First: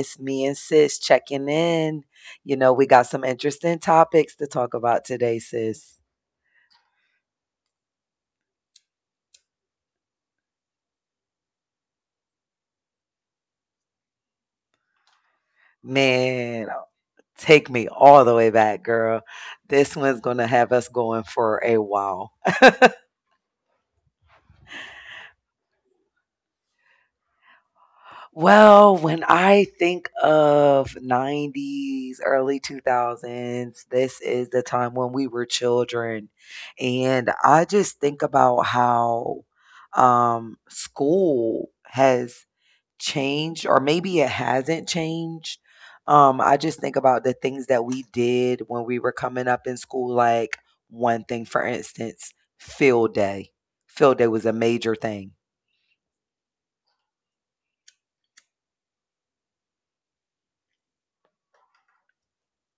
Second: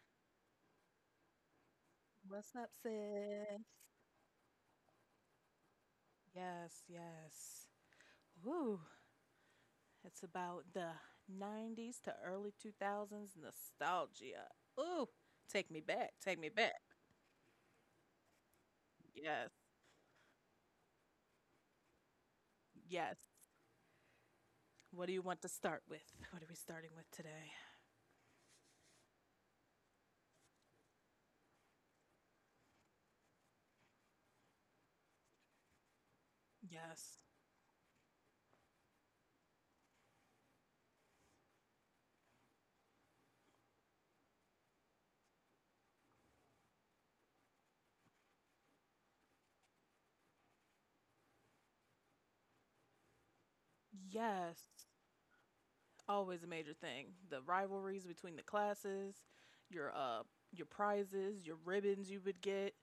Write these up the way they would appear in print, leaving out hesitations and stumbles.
It's me and sis checking in. What's You up, know, we got some sis? interesting topics to talk about today, sis. Yes, yes. Woo. It's about the 90s to early 2000s nostalgia. Ooh, take me back. Take me Man, back. take me all the way back, girl. Yes, This one's going to have us going for a while. yes. What do you want to start with? What are we starting with today? Well, when I think of 90s, early 2000s, this is the time when we were children. Yes, And I just think about how school has changed or maybe it hasn't changed. I just think about the things that we did when we were coming up in school, like one thing, for instance, field day. Field day was a yes. major thing. Always a major thing. The rivalries between the classes, your uh your prizes, your ribbons you would get.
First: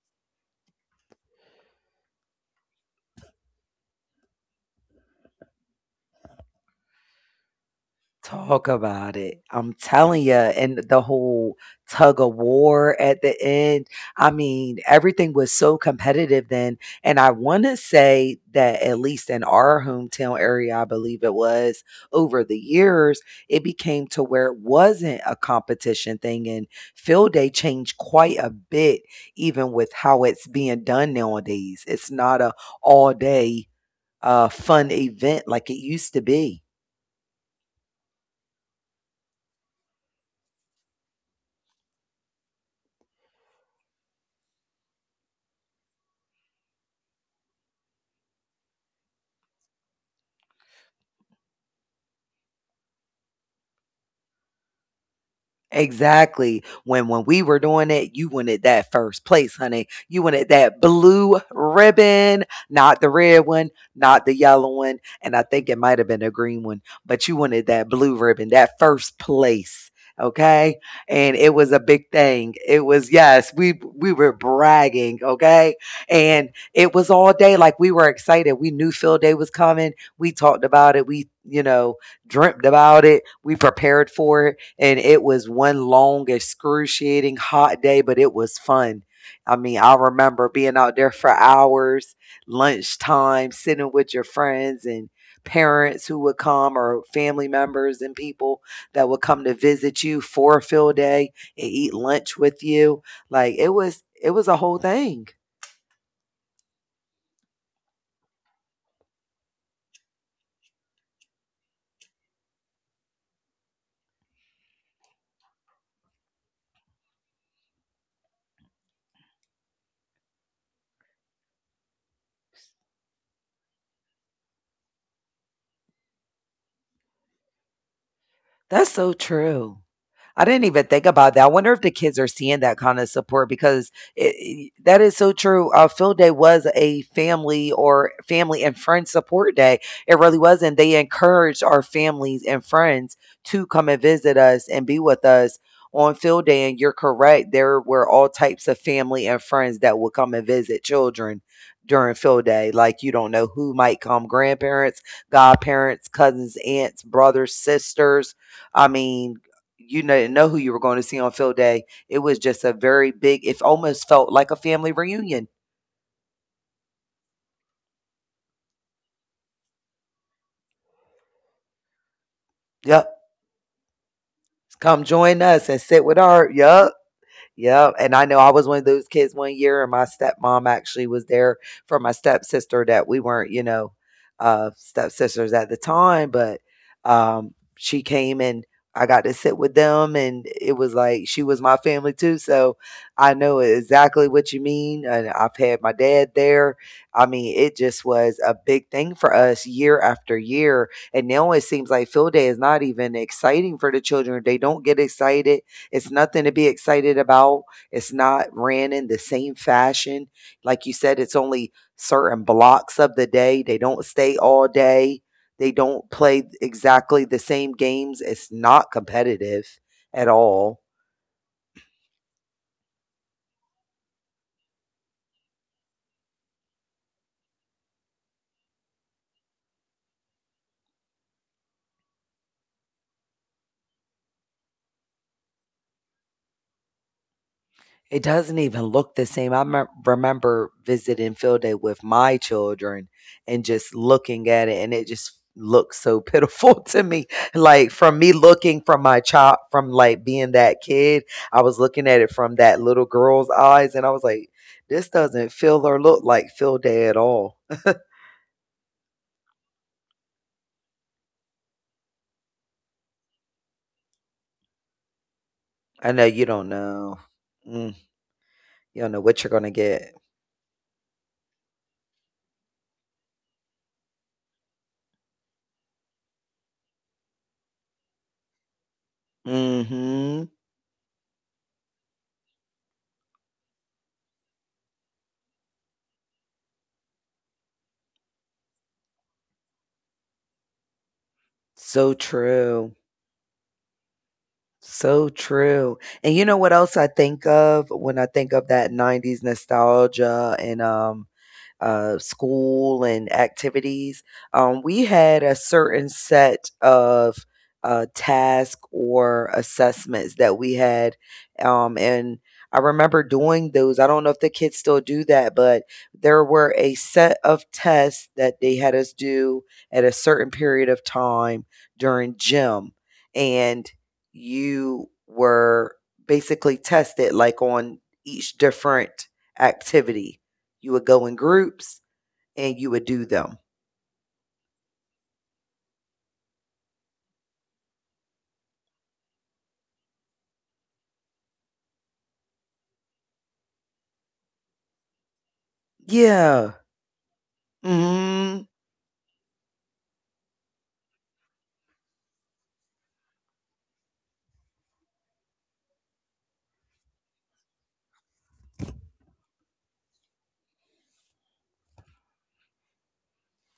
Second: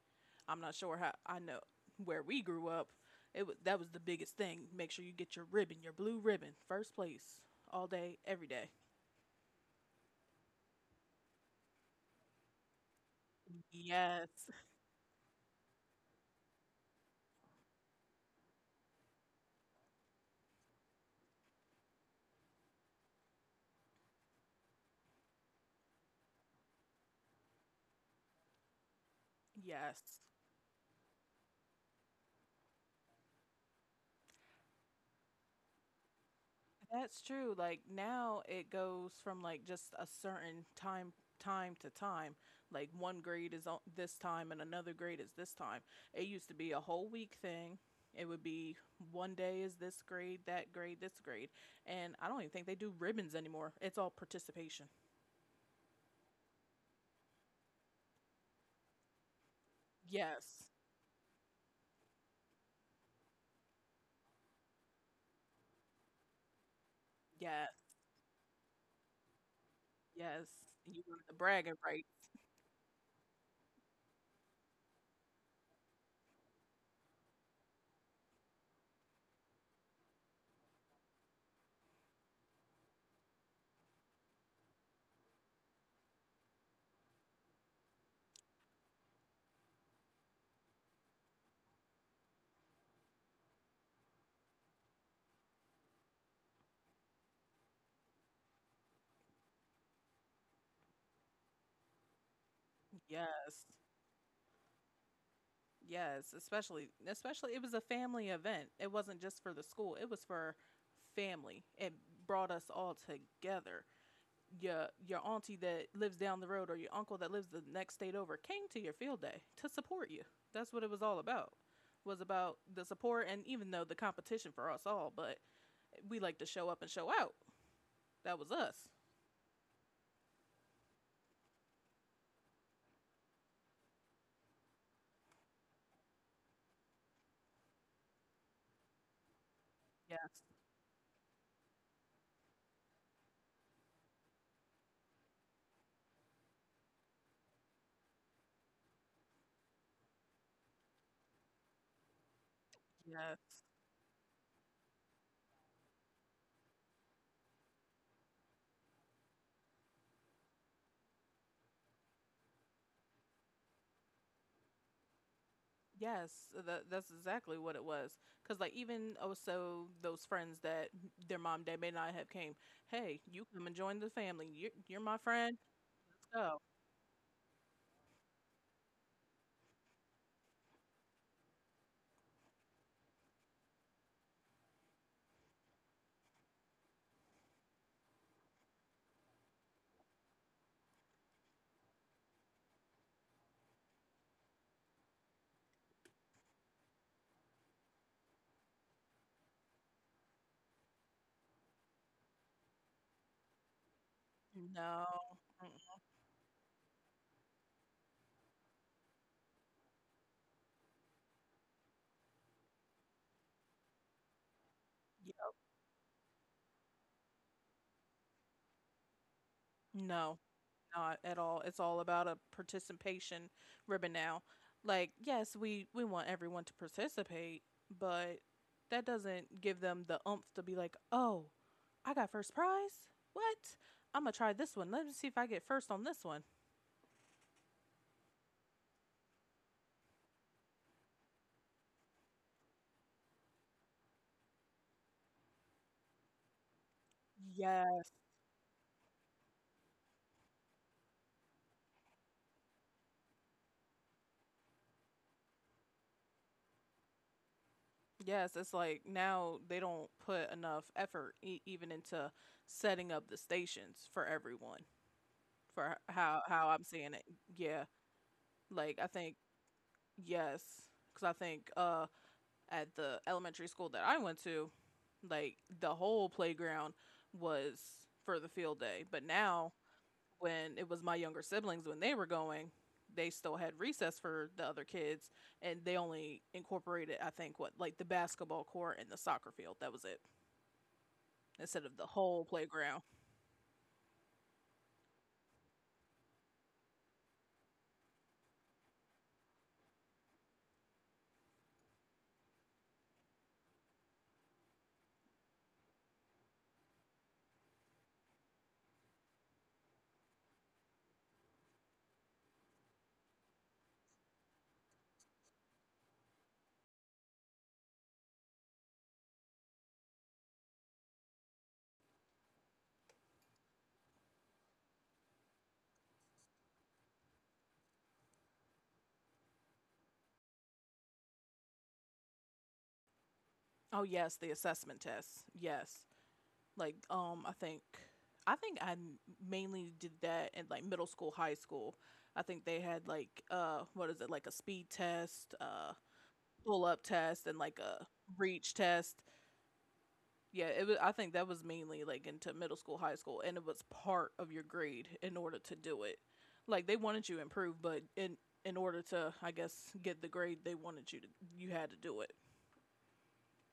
I'm not sure how I know where we grew up. It was That was the biggest thing. Make sure you get your ribbon, your blue ribbon, first place all day, every Talk day. about it. I'm telling you, and the whole tug of war at the end. Yes. I mean, everything was so competitive then. And I want to say that, at least in our hometown area, I believe it was over the years, it became to where it wasn't a competition thing. And field day changed quite a bit, even with Yes. how it's being done nowadays. It's not a all day fun event like it used to be. That's true. Like now it goes from like just a certain time to time. Like one grade is on this time and another grade is this time. It used to be a whole week thing. It would be one day is this grade, that grade, this grade. And I don't even think they do ribbons anymore. It's all participation. Exactly. When we were doing it, you wanted that first place, honey. You wanted Yes. that blue ribbon, not the red one, not the yellow one, and I think it might have been a green one, but you wanted Yes. that blue ribbon, that first place. Yes. Okay. You wanted And the it was bragging a big right. thing. It was, yes, we were bragging, okay? And it was all day. Like we were excited. We knew field day was coming. We talked about it. We dreamt about it. We prepared for it, and it was one long, excruciating hot day, but it was fun. I mean, I remember being out there for hours, lunchtime, sitting with your friends and parents who would come or family members and people that would come to visit you for a field day and eat lunch with you. Like Yes. it was a whole thing. Yes, especially it was a family event. It wasn't just for the school. It was for family. It brought us all together. Your auntie that lives down the road or your uncle that lives the next state over came to your field day to support you. That's what it was all about. Was about the support, and even though the competition for us all, but we like to show up and show out. That was us. That's so true. I didn't even think about that. I wonder if the kids are seeing that kind of support because it, I that is so true. Field day was a family or family and friend support day. It really Yes. was, and they encouraged our families and friends to come and visit us and be with us on field day. And you're correct; there were all types of family and friends that would come and visit children during field day. Like you don't know Yes. who might come: grandparents, godparents, cousins, aunts, brothers, sisters. I mean, you didn't know who you were going to see on field day. It was just a very big, it almost felt like a family reunion. Yes, that's exactly what it was. Cause like even, oh, so those friends that their mom, dad may not have came. Yep. Hey, you come and join the family. You're Come my join friend. us and sit with Let's our, go. yep. Yeah, and I know I was one of those kids one year, and my stepmom actually was there for my stepsister that we weren't, you know, stepsisters at the time, but she came and I got to sit with them, and it was like she was my family too. So I know exactly what you mean. And I've had my dad there. I mean, it just was a big thing for us year after year. And now it seems like field day is not even exciting for the children. They don't get No, excited. mm, It's nothing to be excited about. It's not ran in the same fashion. Like you said, it's only certain blocks of the day. They don't stay all day. yeah, They don't play exactly the same games. It's not competitive at no, all. not at all. It's all about a participation ribbon now. Like yes, we want everyone to participate, but that doesn't give them the oomph to be like, oh, I got first prize. What? I'm gonna try this one. Let me see if I get first on this one. It doesn't even look the same. I me remember visiting field day with my children and just looking at it, and it just looks so pitiful to me. Like Yes. from me looking from my child, from like being that kid, I was looking at it from that little girl's eyes, and I was like, this doesn't feel or look like field day at all. Yes, it's like now they don't put enough effort even into setting up the stations for everyone. For h- I know you how don't how I'm know. seeing it, yeah. Mm, you Like I don't know think, what you're gonna get. yes, because I think at the elementary school that I went to, like the whole playground was for the field day. But now Mm-hmm. when it was my younger siblings when they were going, they still had recess for the other kids, and they only incorporated, I think, what, like the basketball court and the soccer field. That was it, instead of the So whole true. playground. So true. And you know what else I think of when I think of that 90s nostalgia and school and activities, we had a certain set of tasks or assessments that we had. And I remember doing those. I don't know if the kids still do that, but there were a set of tests that they had us do at a certain period of time during gym. And you were basically tested like on each different activity, you would go in groups and you would do them. Oh yes, the assessment tests. Yes, like um, I think, I mainly did that in like middle school, high school. I think they had like what is it, like a speed test, Yeah. pull up test, and like a hmm reach test. Yeah, it was. I think that was mainly like into middle school, high school, and it was part of your grade in order to do it. Like they wanted you to improve, but in order to, I guess, get the grade they wanted you to, you had to do it.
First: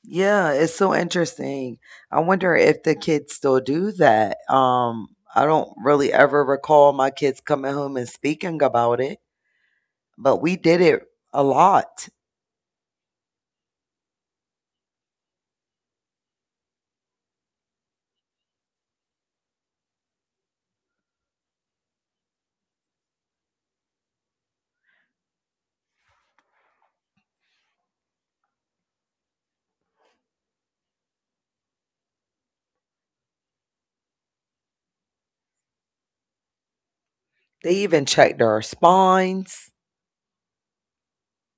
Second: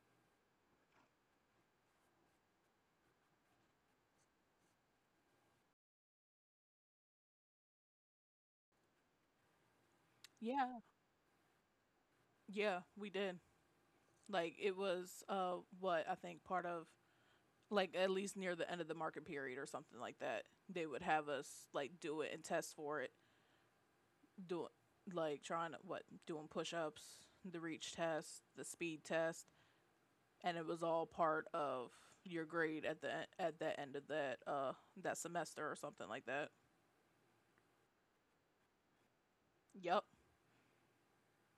Yeah, it's so interesting. I wonder if the kids still do that. I don't really ever recall my kids coming home and speaking about it, but we did Yeah, it a lot. yeah, we did. Like it was what, I think, part of, like, at least near the end of the market period or something like that. They would have us like do it and test for it. Do, like, trying to, what, doing push-ups, the reach test, the speed test, and it was all part of your grade at the at the end of that that semester or something like that. They even checked our spines. Yep.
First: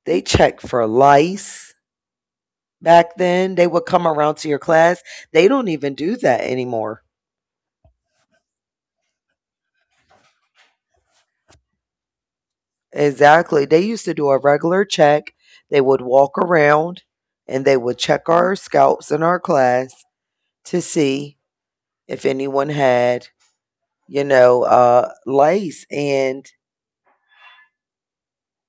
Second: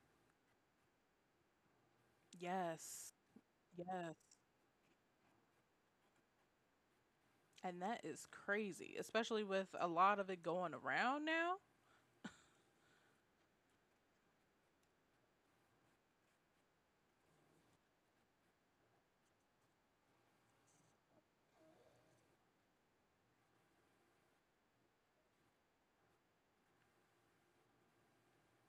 They checked for lice Yes. back then. They would come Yes. around to your class. They don't even do that anymore. And that is crazy, especially with a lot of it going around now. Exactly. They used to do a regular check. They would walk around and they would check our scalps in our class to see if anyone had, you know, lice. And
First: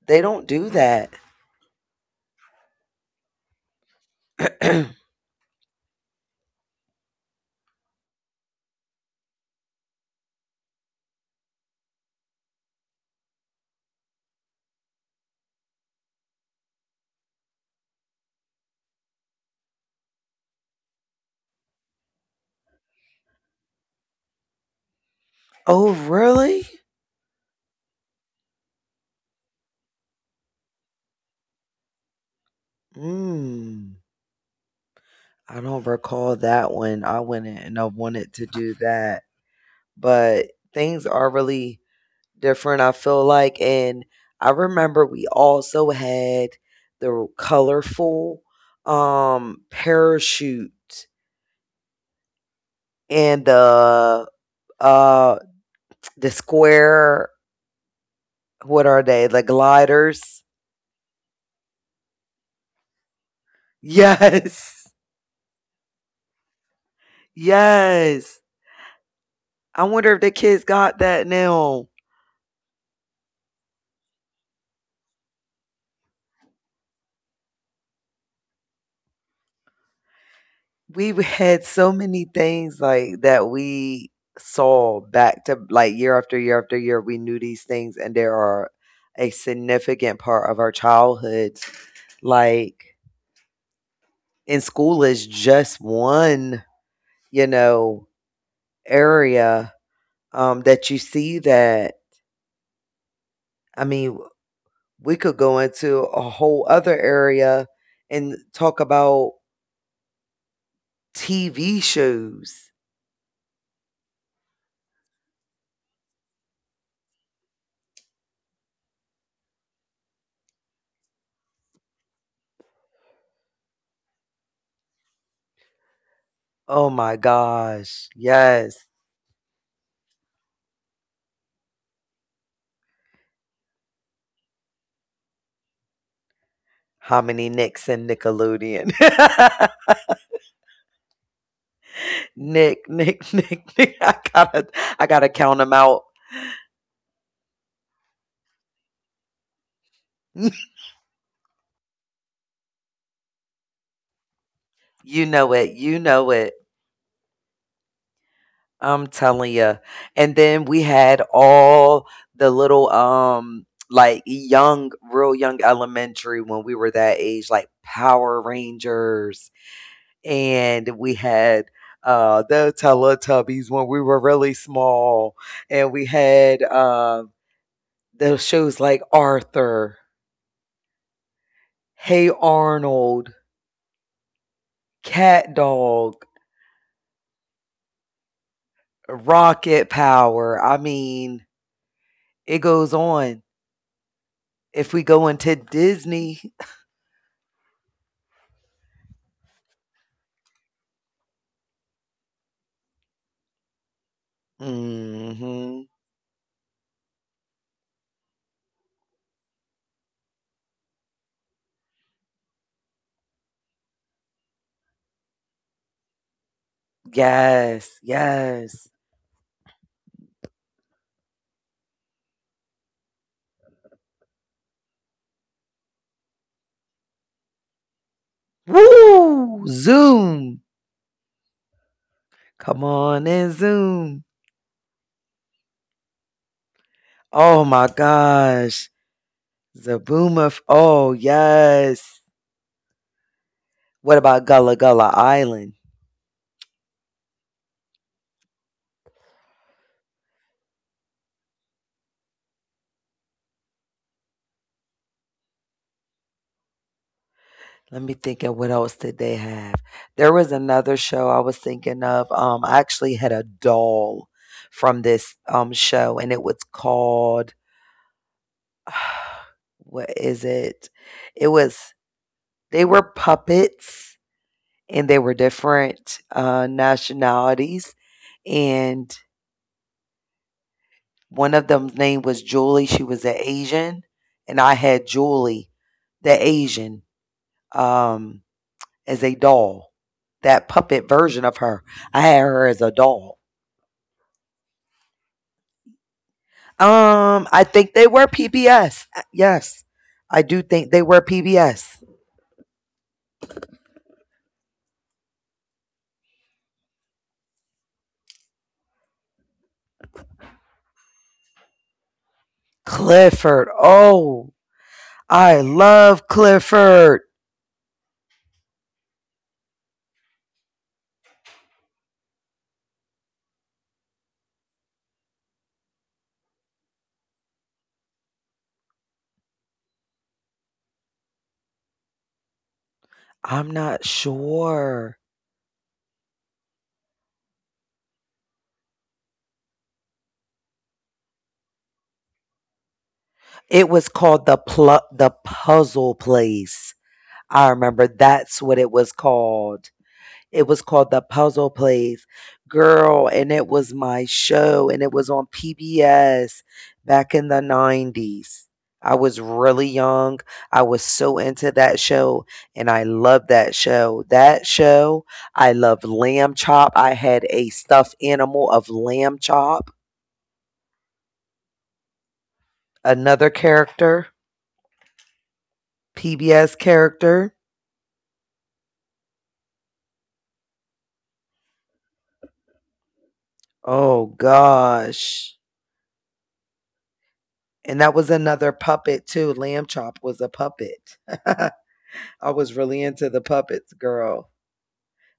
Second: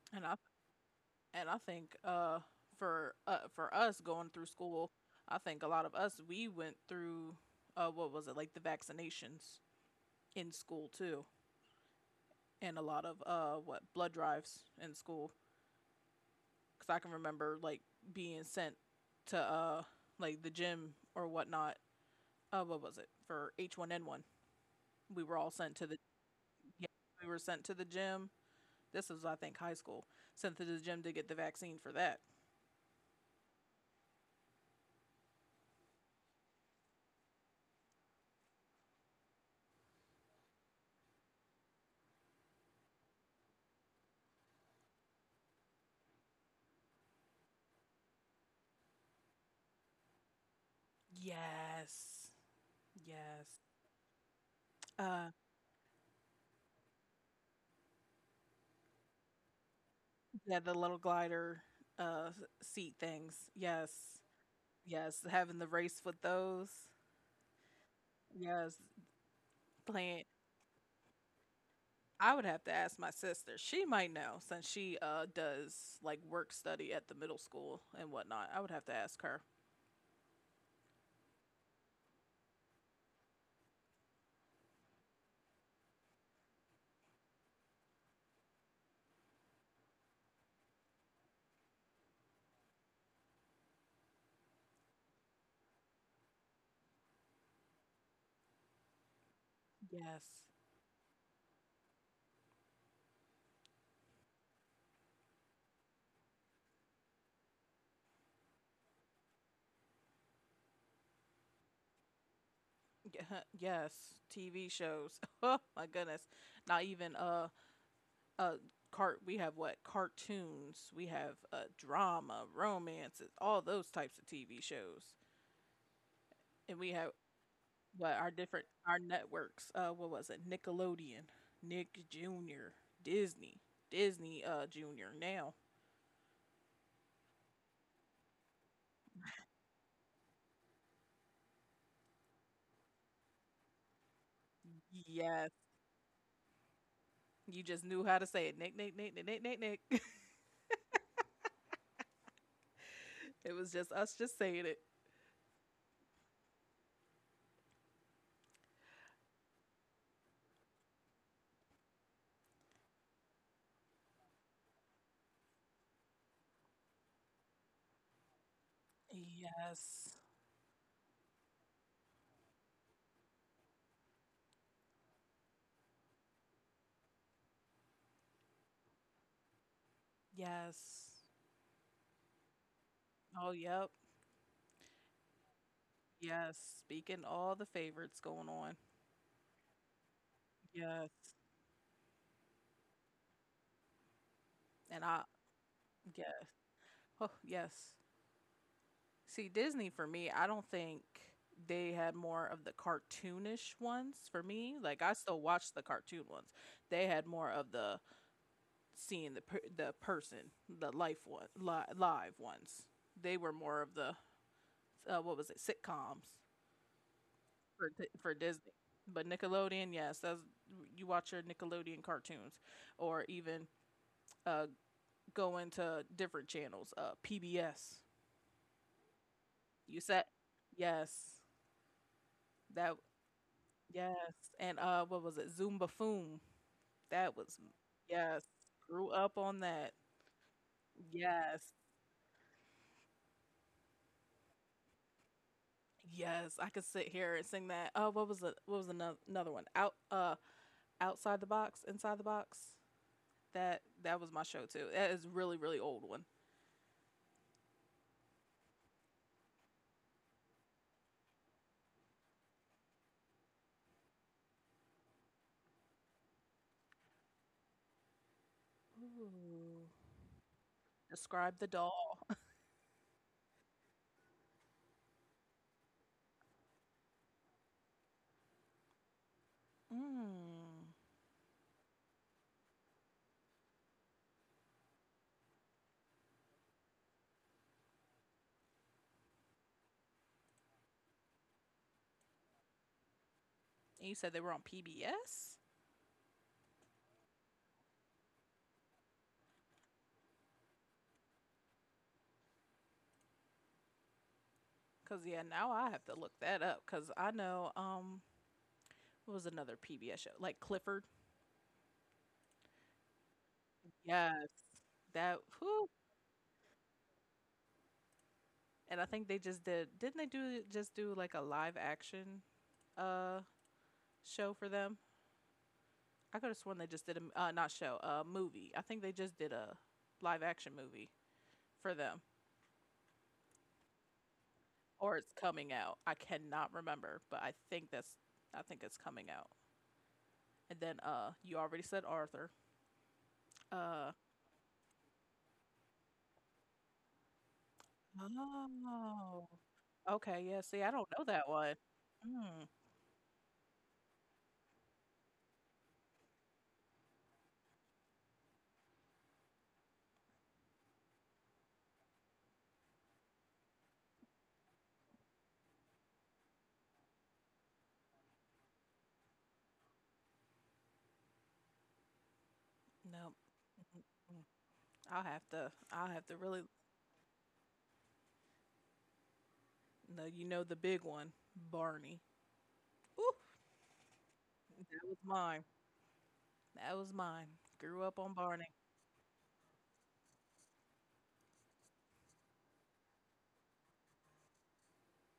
they And I don't do that. and I think for us going through school, I think a lot of us we went through what was it, like, the vaccinations in school too, and a lot of, what, blood drives in school, because I can remember like being sent to like the gym or whatnot. What was it for H1N1? We were all sent to Oh, the really? Yeah, we were sent to the gym. This was, I think, high school, sent to the gym to get the vaccine for that. Mm, I don't recall that one. I went in and I wanted to do that. But things are really different, I feel like. And I remember we also had the colorful parachute Yes, and yes. uh the square, what are they? The gliders. Yeah, the little glider, uh, s seat things. Yes. Yes. Yes, having the race with those. Yes. Yes, I wonder if playing the kids got that now. I would have to ask my sister. She might know since she, does, like, work study at the middle school and whatnot. I would have to ask her. Had so many things like that, we saw back to like year after year after year, we knew these things, and there are a significant part of our childhoods. Like in school is just one, you know, area Yes. That you see that, I mean, we could go into a whole other area and talk about TV shows. Yeah, yes, TV shows. Oh my goodness. Not even, uh, cart we have what? Cartoons, we have, drama, romances, all those types of TV shows, and Oh we have my gosh, but our different yes. our networks, what was it? Nickelodeon, Nick Jr., Disney, Disney Jr. now, How many Nicks in Nickelodeon? Nick, Nick, Nick, Nick. I gotta yes, count them out. you just knew how to say it. Nick, Nick, Nick, Nick, Nick, Nick, Nick. It was just us just saying it. You know it. You know it. I'm telling you. And then we had all the little, like young, real young elementary when we were that age, like Power Rangers, Yes, and we had the Teletubbies when we were really small, and we had the shows like Arthur. yes. Hey Arnold, Oh, yep, Cat Dog, yes. Speaking all the favorites going on. Rocket Power. I Yes, mean, it goes on. If and we I, go into yeah, Disney, oh, yes. See, Disney for me, I don't think they had more of the cartoonish ones for me. Like I still watch the mhm. cartoon ones. They had more of the, seeing the person, the life one, live ones. They were more of the, what was it, sitcoms Yes, for Disney. yes. But Nickelodeon, yes, that's, you watch your Nickelodeon cartoons, or even, uh, go into different channels. PBS, Woo! you said, Zoom. yes. Come That on and Zoom. Yes, and, what was it? Zumba Foom. That was Oh my Yes, gosh. grew up on that. Zabooma. Oh, Yes, yes. What about Gullah Gullah Island? yes, I could sit here and sing that. Oh, what was the? What was another one? Outside the Box, Inside the Box? That was my show too. That is really, really old one. Let me think of what else did they have. There was another show I was thinking of. I actually had a doll from this show, and it was called Ooh. what is it? It Describe the was, Doll. they were puppets, and they were different nationalities. And Mm. one of them's name was Julie. She was an Asian, and I had Julie, the Asian. Um, as a doll. That puppet version of her. I had her as a doll. And you said they were on PBS. I think they were PBS. Yes. I do think they were PBS. Cause yeah, now I have to look that up. Cause I know, what was another PBS show? Like Clifford? Clifford. Yes, Oh, that, I whew, love Clifford. and I think they just did. Didn't they do just do like a live action uh show for them? I could have sworn they just did a, not show, a movie. I think they just did a live action movie for them, I'm not or sure. it's coming out. I cannot remember, but I think that's I think it's coming out. And then, you already said Arthur. It Uh was called The Puzzle Place. I remember that's what it was oh, called. okay, yeah. It was See, I don't called The know that Puzzle one. Place. Mm, Girl, and it was my show and it was on PBS back in the 90s. I was really young. I was so into that show and I loved that show. That show, I loved Lamb Chop. I had a stuffed animal of Lamb Chop, no, another mm, character, mm, mm. I'll have to. I'll have to, really. PBS character. No, you know the big one, Barney. Ooh, Oh that was gosh. mine. That was mine. And Grew that up was on another Barney. puppet too. Lamb Chop was a puppet. I was really into the puppets, girl.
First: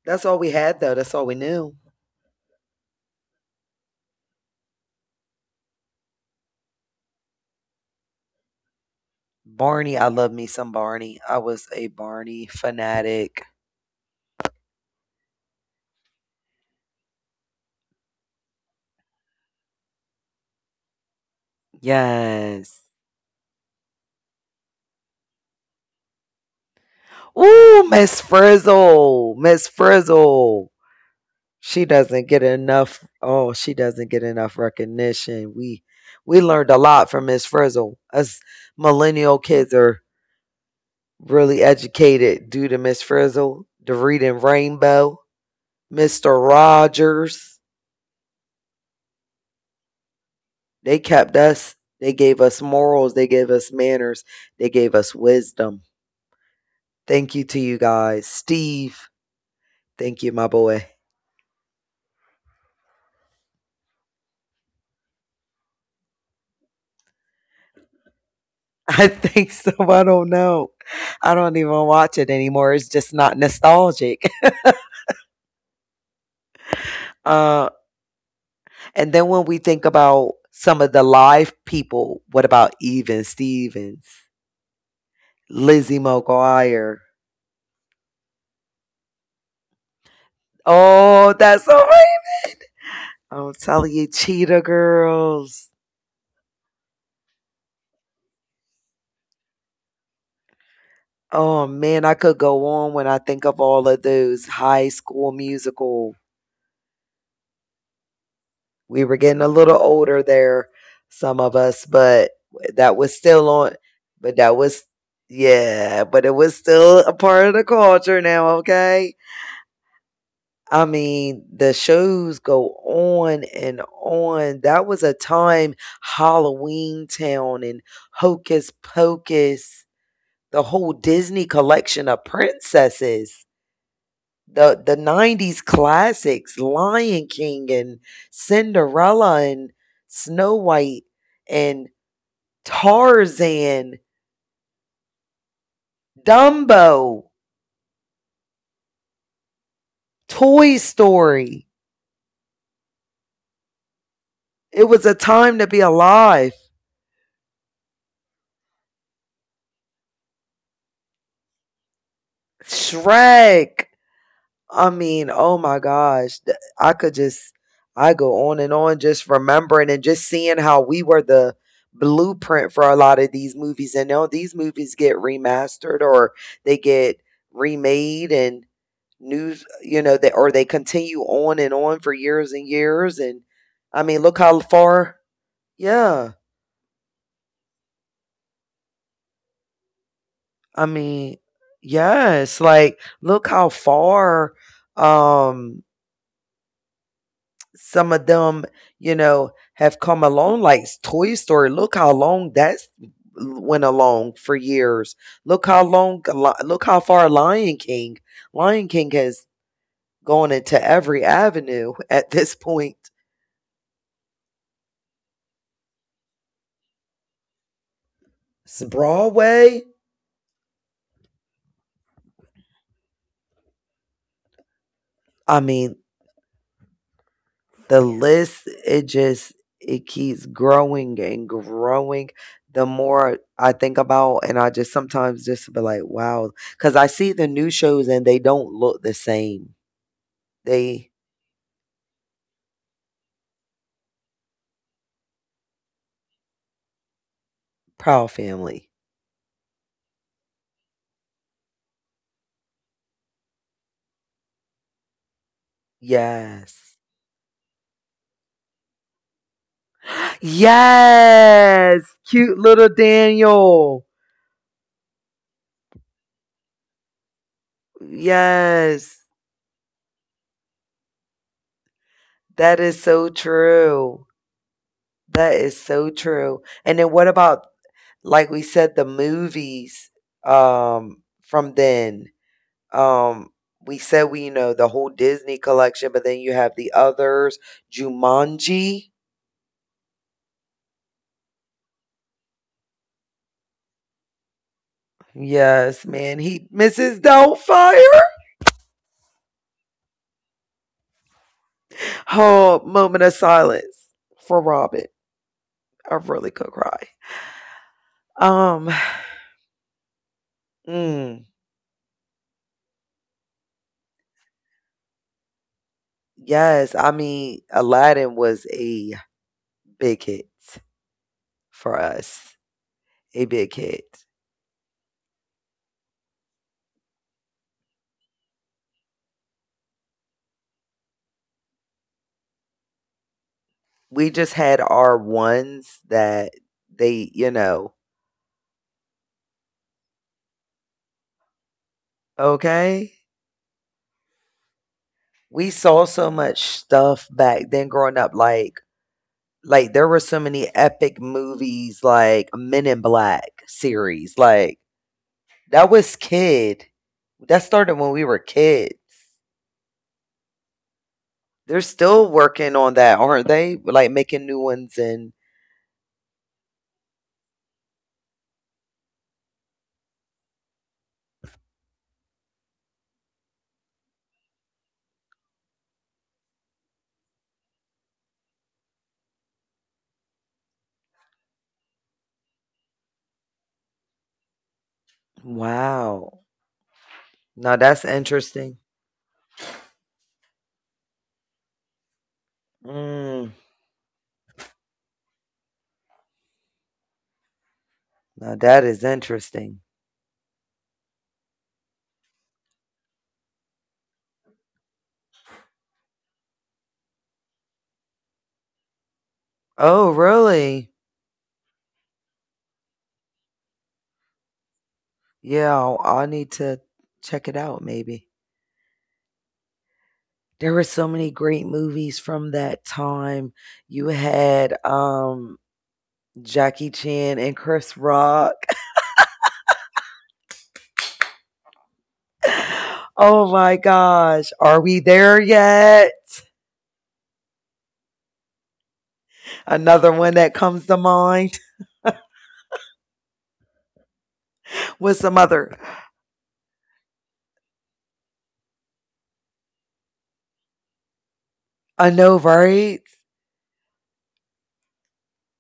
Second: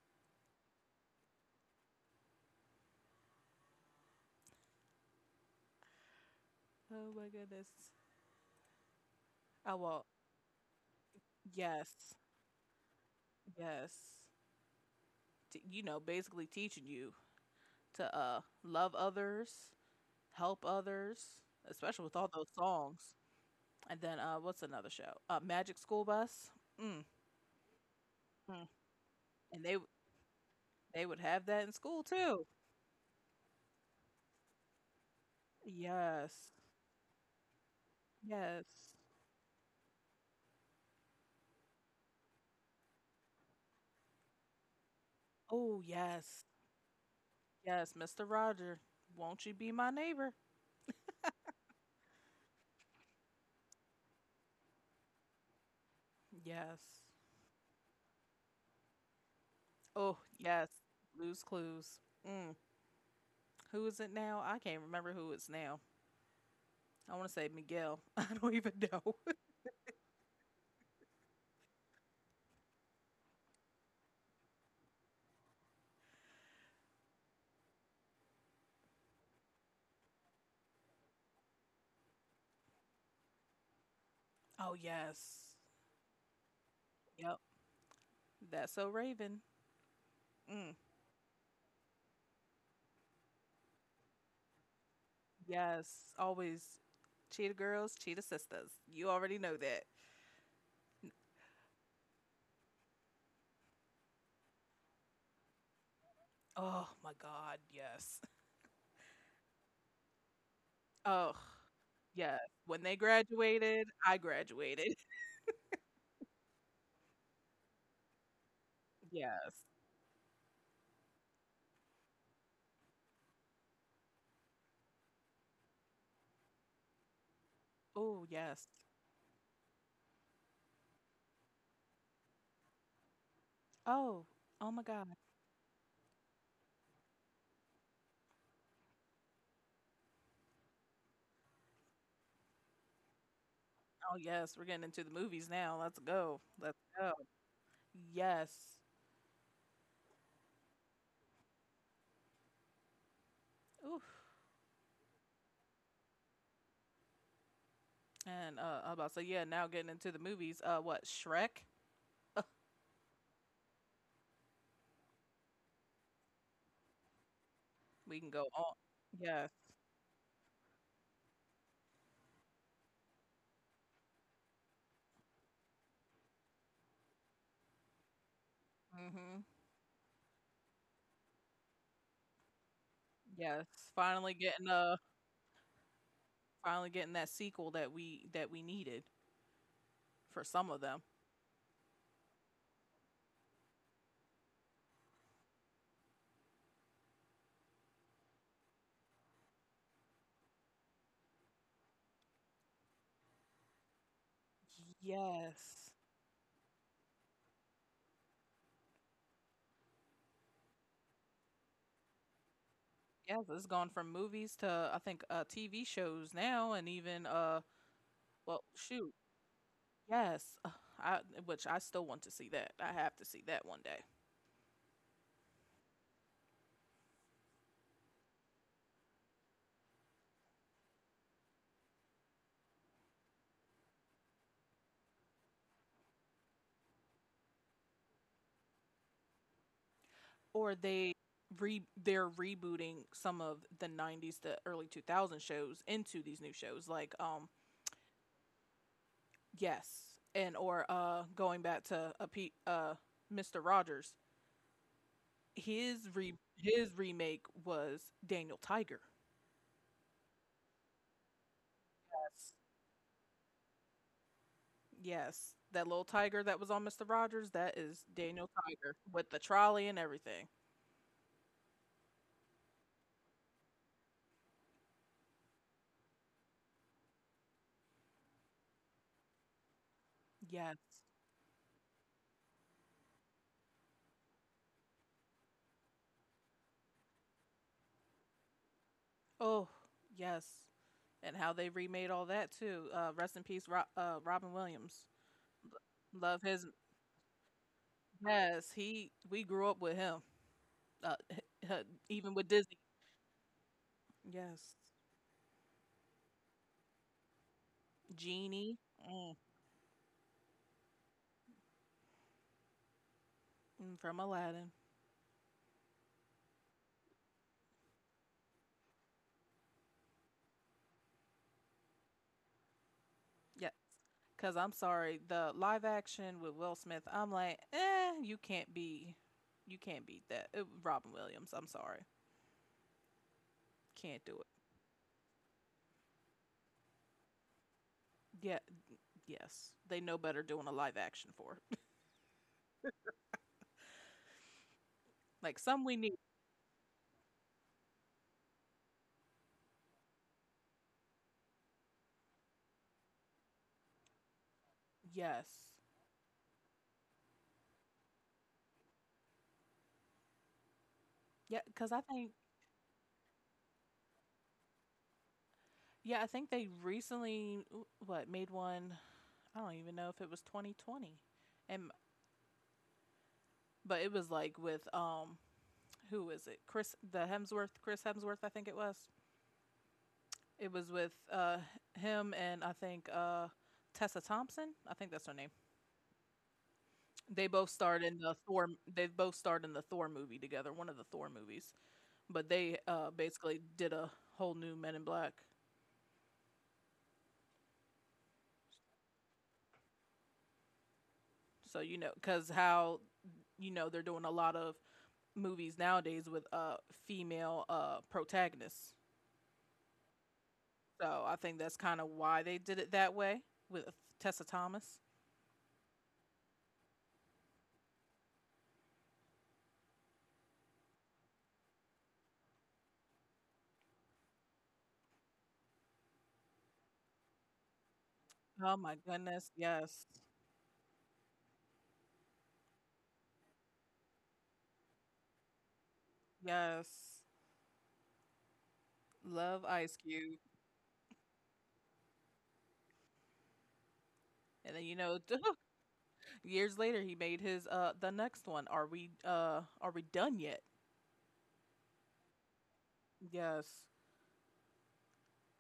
That's all we had though. That's all we knew. Oh my goodness. Oh Barney, well, I love me some Barney. I was a yes, Barney fanatic. yes. Basically teaching you to love others, help others, especially with all those Yes. songs. And then, what's another show? Magic School Bus. Mm. Ooh, Miss Mm. Frizzle. And Miss they Frizzle. they would have that in She school doesn't get too. enough. Oh, she doesn't get enough recognition. We Yes, learned a lot from Miss Frizzle. Us yes. millennial kids are really educated due to Miss Frizzle, the Reading Rainbow, Oh Mr. yes, Rogers. yes. Mister Roger, won't you be my neighbor? They kept us. They gave us morals. They gave us manners. They gave us wisdom. Yes. Thank you to you guys. Steve, Oh, thank you, my yes. boy. Blue's Clues. Mm. Who is it now? I can't remember who it's now. I want to say Miguel. I don't even I know. think so. I don't know. I don't even watch it anymore. It's just not nostalgic. Uh, and then when we think about some of the live people, what about Even Stevens, Oh, yes. Lizzie McGuire? Yep. That's so Raven. Mm. Oh, that's so right. I'm telling you, Cheetah Girls. Yes. Always Cheetah Girls, Cheetah Sisters. You already know that. Oh, man, I could go on when I think of all of those, High School Musical. Oh, my God. Yes. We were getting a little older there, Oh, some of us, but yes. When they that was still on. graduated, I But that was, graduated. yeah, but it was still a part of the culture now, okay? Yes. I mean, the shows go on and on. That was a time, Halloween Town and Oh, yes. Hocus Pocus, the whole Disney collection of princesses. Oh, oh my The God. 90s classics, Lion King, and Cinderella, and Snow White, and Tarzan, Oh, yes. We're getting into the movies now. Let's go. Let's Dumbo, go. Yes. Toy Story. Ooh. It was a time to be alive. And I about to say, yeah, now getting into the movies. What, Shrek? Shrek. I mean, oh my gosh, I could just, I We can go go on and on. on just Yes. remembering and just seeing how we were the blueprint for a lot of these movies. And now these movies get remastered, or they get remade and Mm-hmm. news, that, or they continue on and on for years and years. And Yes. I mean, Finally look how getting, far. Yeah, finally getting that sequel that we needed for some of I them. mean, yes, like look how far. Um, some of them, have come along like Toy Story. Look how long that's went along for years. Look how Yes. long, look how far Lion King. Lion King has gone into every avenue at this point. Yes. It's gone from movies to, I think, TV shows now, and even, well, shoot. Broadway. Yes. I which I still want to see that. I have to see that one day. I mean, the list, it just, it keeps growing and growing. The more I think about, and I just sometimes just be like, wow, because I see the new shows and they don't look the same. Or They they, re they're rebooting some of the 90s to early 2000s shows into these new shows, like, Proud Family. yes, and or, going back to Mr. Rogers, his, re his Yes. remake was Daniel Tiger. Yes. Cute little Daniel. Yes, that little tiger that was on Mr. Rogers, that is Daniel Tiger, Yes. with the trolley and everything. That is so true. That is so true. And then what about, like we said, the movies Yes, from then? Um we said we know the whole Disney collection, but then you have the others, Jumanji. oh yes, and how they remade all that too, rest in peace, Robin Williams, Yes, man. love his. He Mrs. Doubtfire. Yes, he we grew up with him, uh, even with Disney. Whole moment of silence for Yes, Robin. I really could cry. Genie, Um, mm, mm, from Aladdin. yes, I mean Aladdin was a big hit for us, a Yeah, big hit. because I'm sorry, the live action with Will Smith, I'm like, eh, you can't beat that. Robin Williams, I'm sorry, can't We do just had our ones that they, you know, it. Yeah, yes, they know better doing a live action for it. okay. Like We some we saw need. so much stuff back then growing up, like there were so many epic movies, like Men in Black series. Like, Yes, that was kid, that started when we were kids. yeah, They're because I still think, working on that, aren't they? Like making new ones, and yeah, I think they recently w- what made one. I don't even know if it was 2020, and but it was like with, who is it? Chris Hemsworth, I think it was. It was with him, and I think Tessa Thompson, I think that's her name. wow. They both Now starred that's in the Thor. interesting. They both starred in the Thor movie together, one of the Thor movies. But they Mm, basically did a whole new Men in Black. now that is interesting. So because how they're doing a lot of movies nowadays with female protagonists. Oh, really? So I think that's kind of why they did it that way with Tessa Thomas. Yeah, I'll need to check it out maybe. There were so many great movies from that time. You had Jackie Chan and Chris Rock. Oh my goodness, yes. Oh my gosh, are we there yet? Yes. Love Ice Another one Cube. that comes to mind. And then What's some other? years later he made his the next one. Are we done yet? I know, right? Yes.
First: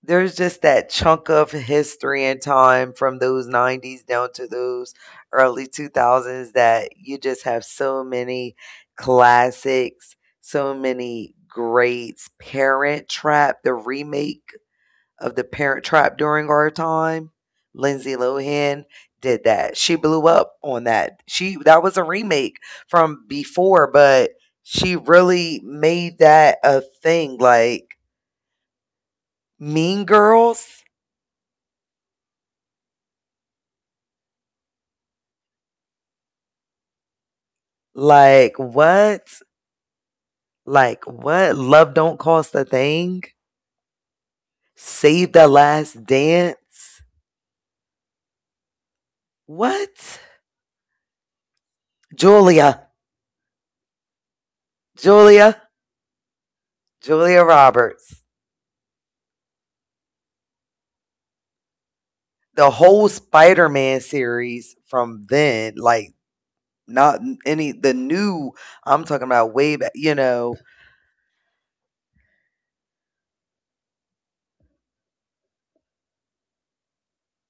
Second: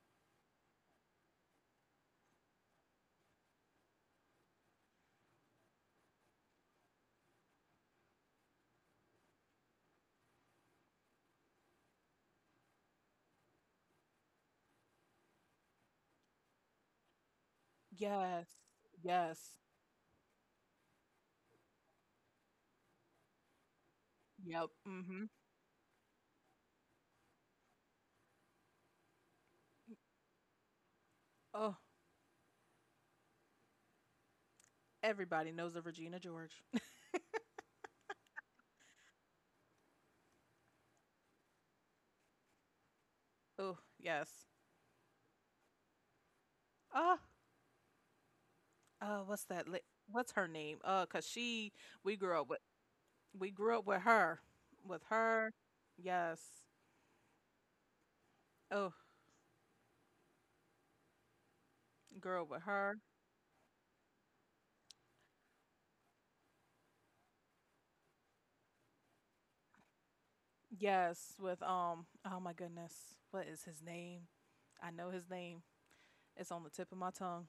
There's just that chunk of history and time from those 90s down to those early 2000s that you just have so many classics, so many greats. Parent Trap, the remake of the Parent Trap during our time. Lindsay Yes. Lohan did Yes. that. She blew up on that. She That was a remake from before, but Yep. she Mm-hmm. really made that a thing. Like Mean Girls, Oh, everybody knows of Regina George. like what? Like what? Love Don't Cost a Thing. Oh, yes. Save the Last Dance. Ah, uh, what's that? li- What? What's her name? 'Cause she we grew up with Julia, we grew up with with her. Julia, Yes. Julia Roberts. Oh, girl, with The her. whole Spider-Man series from then, like, not any the new, I'm talking about way back, you know, Yes, with oh my goodness. What is his name? I know his name. It's on the tip of my tongue.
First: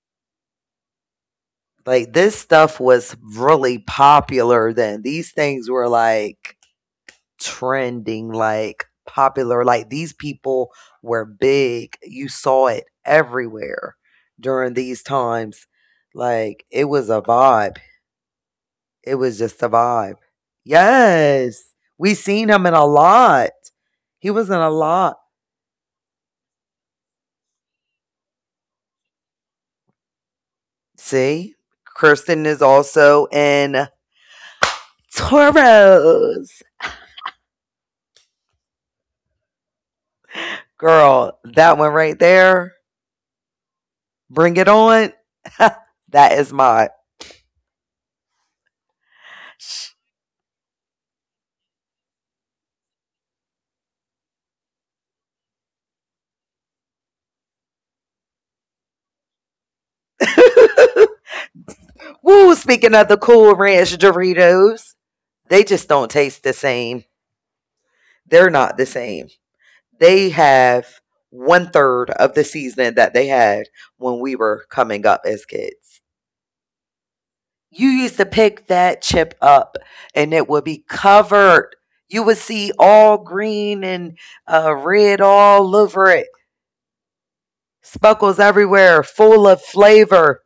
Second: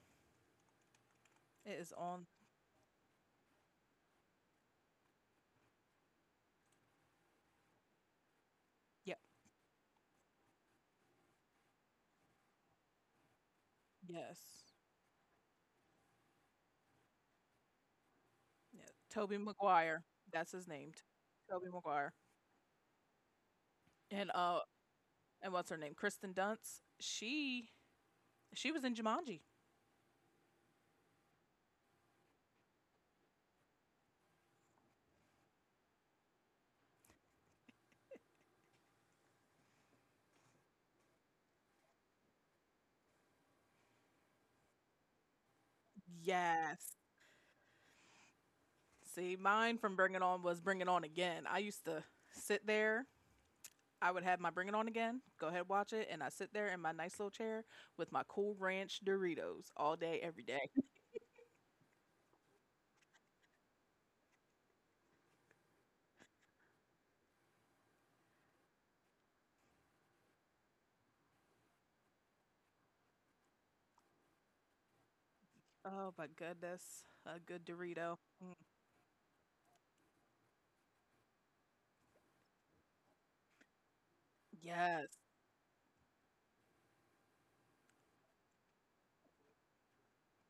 It is like on. this stuff was really popular then. These things were like trending, like Yep. popular, like these people were big. You saw it everywhere Yes. during these times. Like it was a vibe. Yeah. It Toby was just a Maguire. vibe. That's his name. Yes. Toby Maguire. We seen him in a lot. And He was in uh a lot. and what's her name? Kristen Dunst. She was in Jumanji. See? Kirsten is also in Toros. Girl, that one right there, Bring It On. That is Yes. my. See, mine from Bring It On was Bring It On Again. I used to sit there. I would have my Bring It On Again, go ahead, watch it, and I sit there in my nice little chair with my Cool Ranch Doritos all day, every day. Woo, speaking of the cool ranch Doritos, they just don't taste the same. They're not the same. They have one third of the seasoning that they had when we were coming up as kids. Oh my goodness, a good You Dorito. used to Mm. pick that chip up and it would be covered. You would see all green and Yes, red all over it. Speckles everywhere, full of flavor.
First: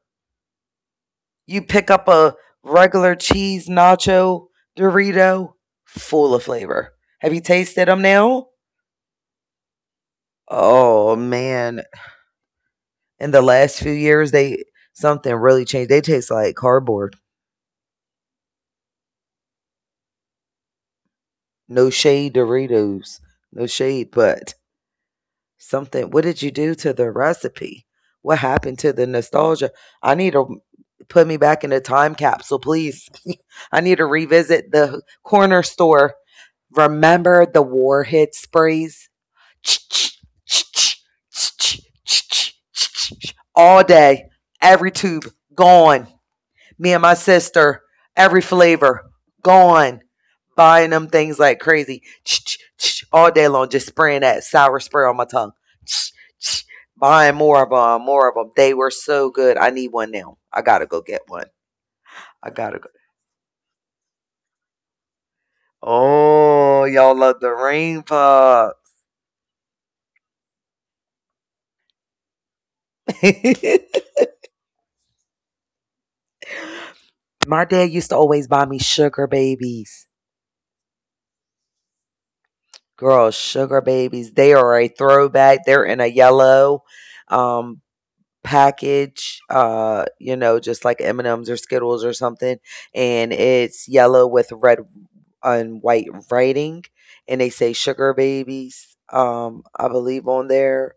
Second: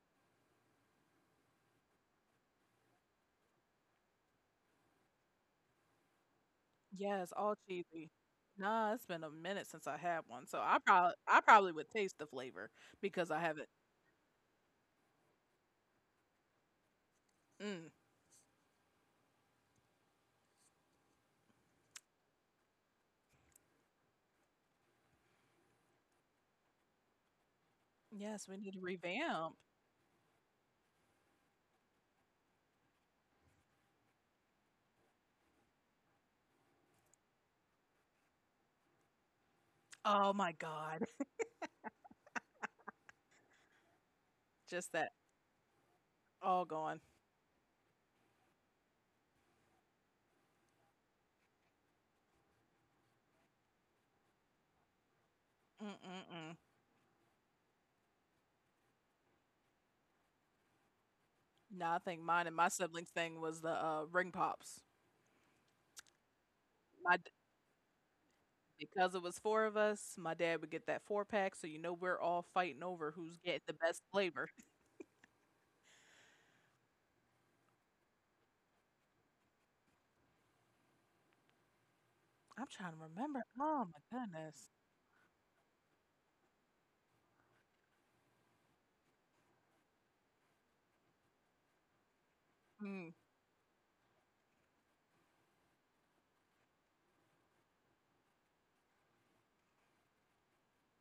You pick up a regular cheese nacho Dorito, full of flavor. yes, Have you all tasted them cheesy. now? Nah, it's been a minute since I had one, so Oh I probably man, would taste the flavor because in I the haven't. last few years they, something really changed. They taste like cardboard. Mm. No shade Doritos. No shade, but something, what did you do to the recipe? What Yes, we need to happened to the revamp. nostalgia? I need to put me back in a time capsule, please. I need to revisit the corner store. Remember the warhead sprays, Oh my God, all day, just every that tube gone. all Me gone. and my sister, every flavor gone. Buying them things like crazy all day long, just spraying that sour spray on my tongue. Mm-mm-mm. Buying more of them, more of them. They were so good. I need one now. I gotta go get one. No, I think mine I and my gotta go. siblings thing was the ring pops. Oh, My y'all d- love the rain pop. because it was four of us, my dad would get that four pack, so you know we're all fighting over who's getting the best flavor. My dad used to always buy me sugar babies. I'm trying to Girl, remember. sugar Oh my babies, they goodness. are a throwback. They're in a yellow um package, you know, just like M&Ms or Skittles or something, Mm. and it's yellow with red and white writing, and they say sugar babies, I believe, on there,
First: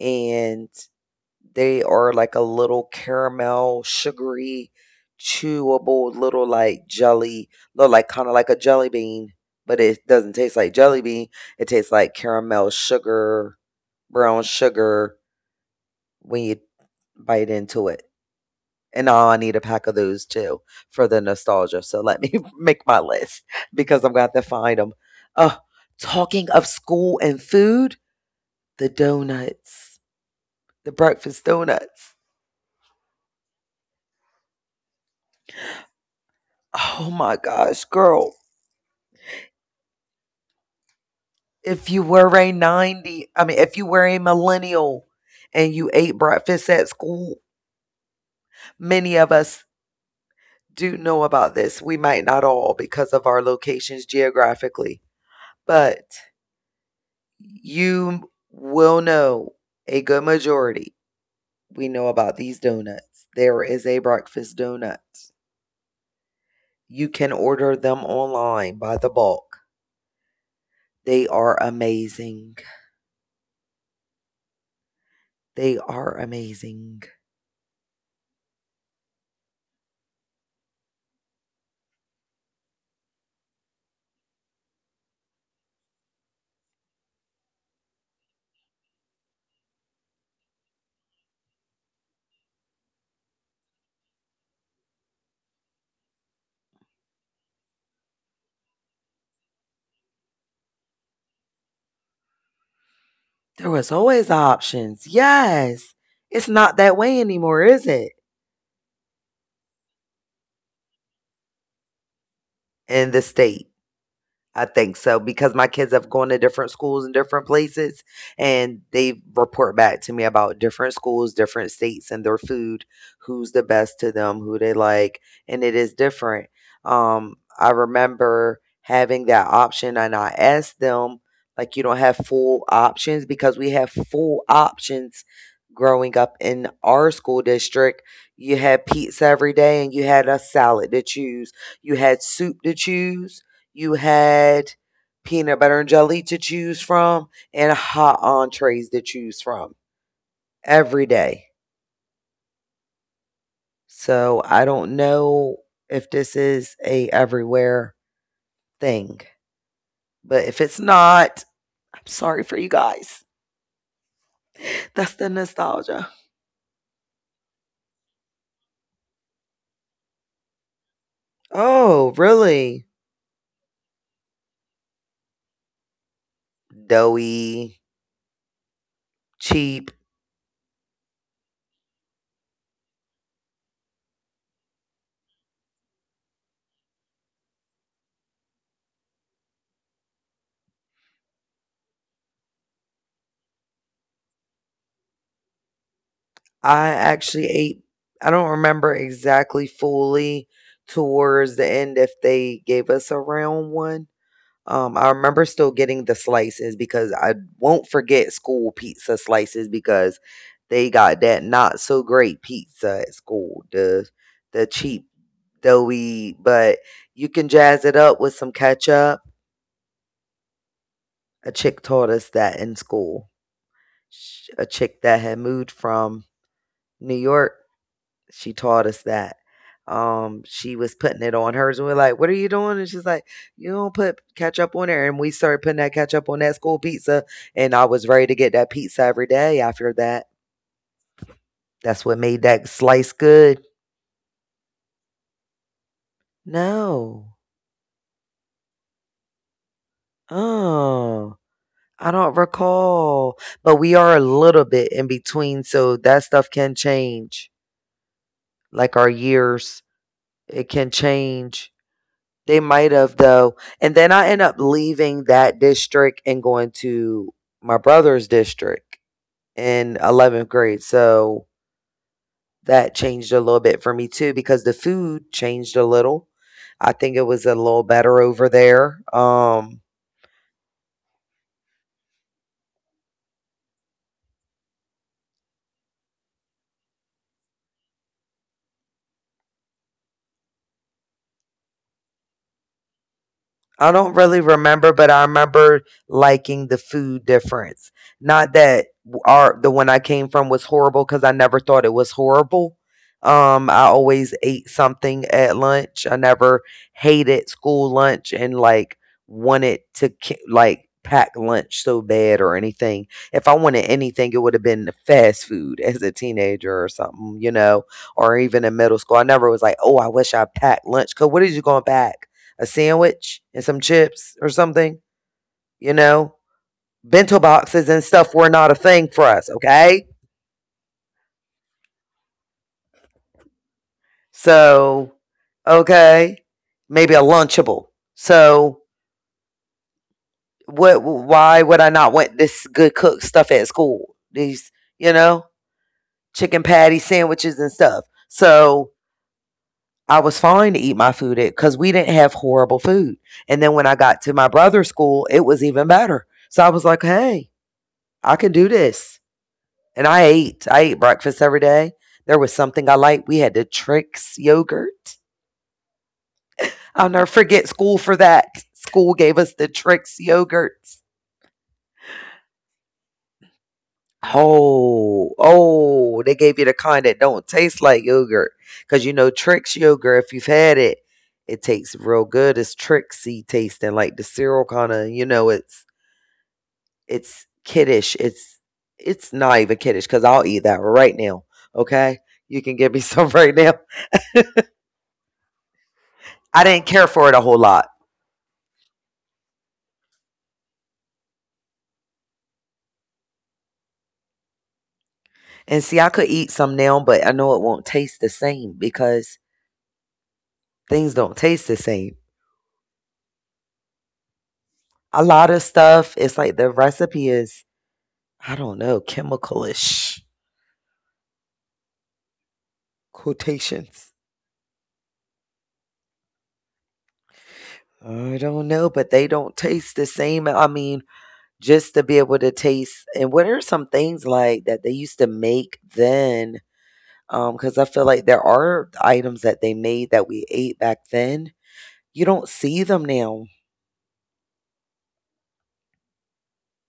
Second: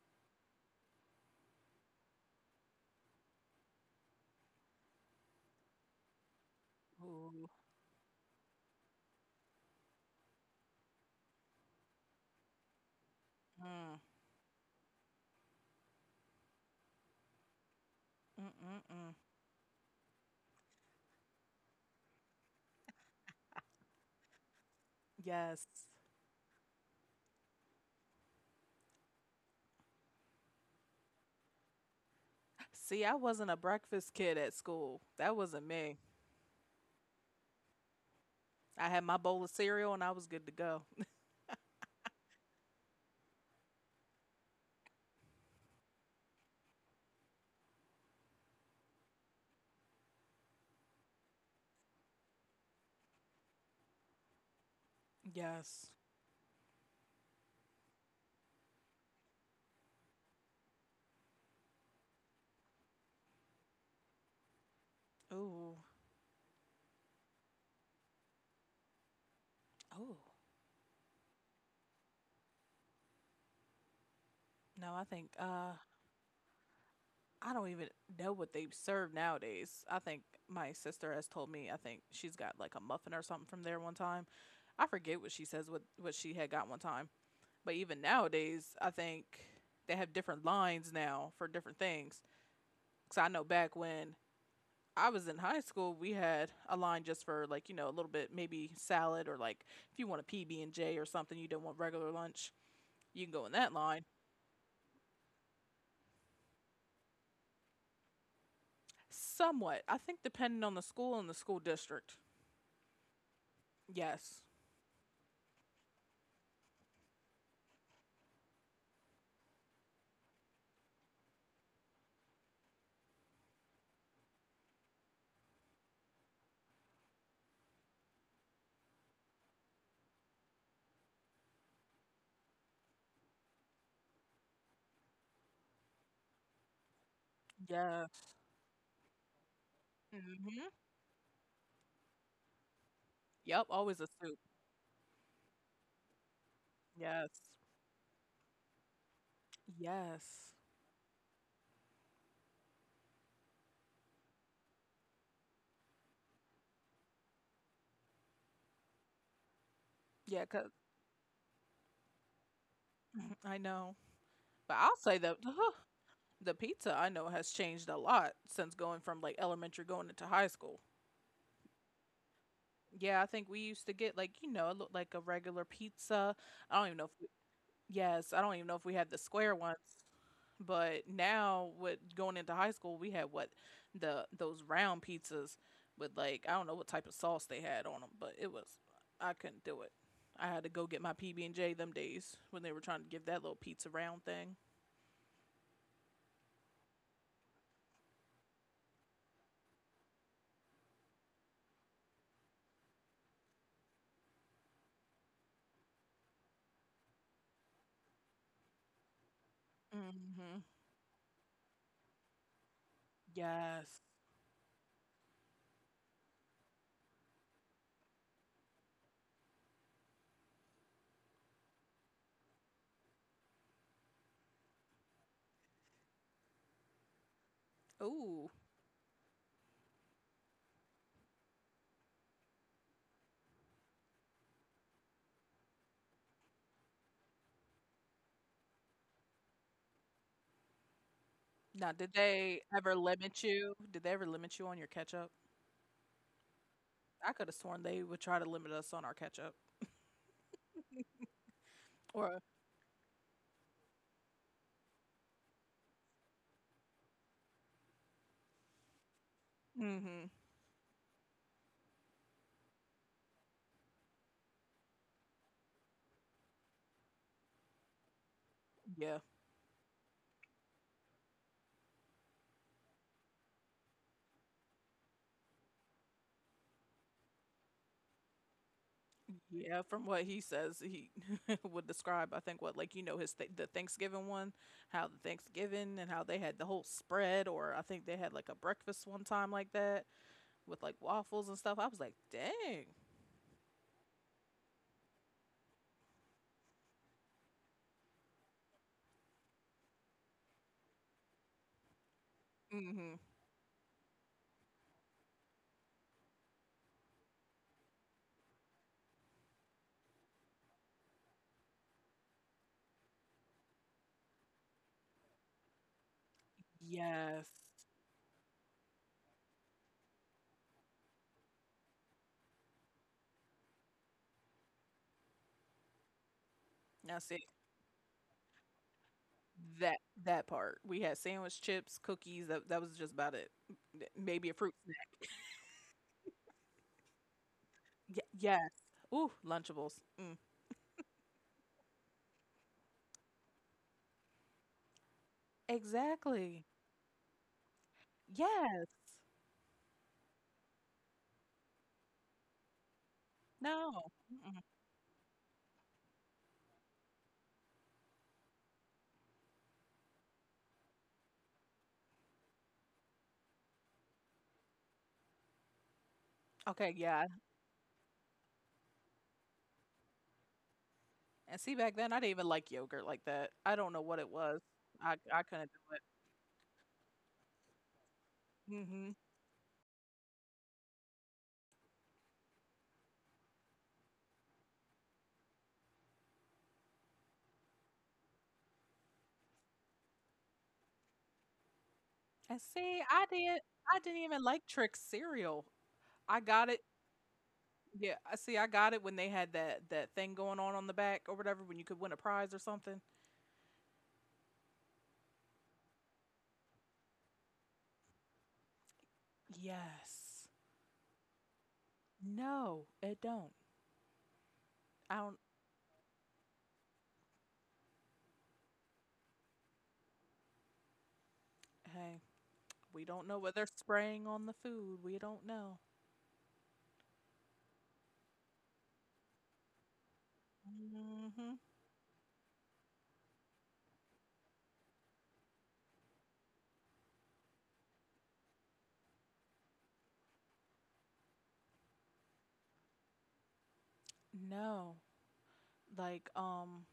and they are like a little caramel, sugary, chewable little like jelly. Ooh. Look like kind of like a jelly bean, but it doesn't taste like jelly bean. It tastes like caramel sugar, Mm, brown sugar when you bite into it. mm, mm, And mm. now I need a pack of those too for the nostalgia. So let me make my list because I'm going to have to find them. Uh, Yes. Talking of school and food, the donuts, the breakfast donuts. See, I wasn't a breakfast kid at school. That wasn't me. Oh my gosh, girl. I had my bowl of cereal and I was good to go. If you were a 90, I mean, if you were a millennial and you ate breakfast at school, many of us do know about this. We might not all because of our locations geographically, Yes. but you will know a good majority. We know about these donuts. There is a breakfast donut. Ooh. You can order them online by the bulk. Ooh. They are amazing. No, I think They are amazing. I don't even know what they serve nowadays. I think My sister has told me I think she's got like a muffin or something from there one time. I forget what she says what she had got one time. But even nowadays, I think they have different lines now for different things. Cuz I know back when I was in high school, we had a line just for like, you know, a little bit maybe salad, or like if you want a PB and J or something, you don't want regular lunch, you can go in There that was line. always options. Yes. It's not that way anymore, is it? Somewhat. I think depending on the school and the school district. In the state. Yes. I think so because my kids have gone to different schools and different places, and they report back to me about different schools, different states, and their food, who's the best to them, who they like, and it is different. I remember having that option, and I asked them, like, you don't have full options because we have full options growing up in our school district. Yes. You had pizza every day, and you had a Mhm. salad to choose, you had soup to choose, Yep, you always a soup. had peanut butter and jelly to choose from, Yes. and hot entrees to choose from Yes. every day. So I don't know if this is a everywhere thing, but Yeah, if 'cause it's not, I'm sorry for you guys. I know. But I'll That's say the that nostalgia. the pizza I know has changed a lot since going from like elementary going into high school. Oh, really? Yeah, I think we used to get like, you know, it looked like a regular pizza. I don't even know if we, Doughy, Yes, I don't even know if we had the square ones. cheap. But now with going into high school, we had what the those round pizzas with like I don't know what type of sauce they had on them, but it was I couldn't do it. I had to go get my PB and J them days when they were trying to give that little pizza round thing. I actually ate, I don't remember exactly fully towards the end if they gave us a round one. I remember still getting the slices because I won't forget school pizza slices, because Hmm. they got that not so great pizza at school, Yes. the cheap, doughy, but you can jazz it up with some ketchup. A chick taught us that in school. A chick that had moved from New York. Ooh. She taught us that. She was putting it on hers, and we're like, "What are you doing?" And she's like, "You don't put ketchup on there." And we started putting that ketchup on that school pizza, and I was ready to get that pizza every day after that. Now, That's what made that slice good. Did they ever limit you on your ketchup? I No, could have sworn they would try to limit us on our ketchup. oh, I don't Or recall, but we are a little bit in between, so that stuff can change. Like our years, Mhm. it can change. They might have though. And then I end up leaving that district and going to my brother's district Yeah, in 11th grade. So that changed a little bit for me too because the food changed a little. I think it was a little better over there. Yeah. From what he says, he would describe. I think what like you know his th- the Thanksgiving one, how the Thanksgiving and how they had the whole spread, or I think they had like a breakfast one time like that with like waffles and stuff. I was like, dang. I don't really remember, but I remember liking the food difference. Not that our the one I came from was horrible because I never thought it was horrible. Mhm. I always ate something at lunch. I never hated school lunch and like wanted to like pack lunch so bad or anything. If I wanted anything, it would have been fast food as a teenager or something, Yes. you know, or even in middle school. I never was like, oh, I wish I packed lunch. Cause what are you gonna pack? A sandwich and some chips or something, you know. Now Bento see boxes and stuff were not a thing for us, okay? that part we had sandwich chips, cookies. That was just about it. Maybe a fruit So, snack. okay, maybe a Lunchable. Yes. So, Ooh, Lunchables. Mm. what, why would I not want this good cooked stuff at school? These, you know, chicken Exactly. patty sandwiches and stuff. Yes. So, I was fine to eat my food at, cuz we didn't have horrible food. And then when I No. got to my Mm-mm. brother's school, it was even better. So I was like, "Hey, I can do this." And I ate. I ate breakfast every day. There was something I liked. We had the Trix yogurt. Okay, I'll yeah. never forget school for that. School gave us the Trix yogurts. And see, back then I didn't even like yogurt like that. I don't know what it was. Oh, I couldn't do oh, they gave you the kind that don't taste like yogurt. it. Because Hmm. you know, Trix yogurt, if you've had it, it tastes real good. It's Trixie tasting, like the cereal kind of, you know, it's kiddish. It's not even kiddish because I'll eat that right now. Okay? And You can give see, me I some right did. now. I didn't even like Trick cereal. I got I it. didn't care for it a whole lot. Yeah, I see. I got it when they had that thing going on the back or whatever, when you could win a prize or something. And see, I could eat some now, but I know it won't taste the same because Yes. things don't taste the same. No, it don't. I A don't. lot of stuff, it's like the recipe is, I don't know, chemicalish Hey, we don't know what they're quotations. spraying on the food. We don't know. I don't know, but they don't taste the same. I mean, Hmm. just to be able to taste, and what are some things like that they used to make then? Because I feel like there are items that they made that we ate back then. You don't see them now. No. Like,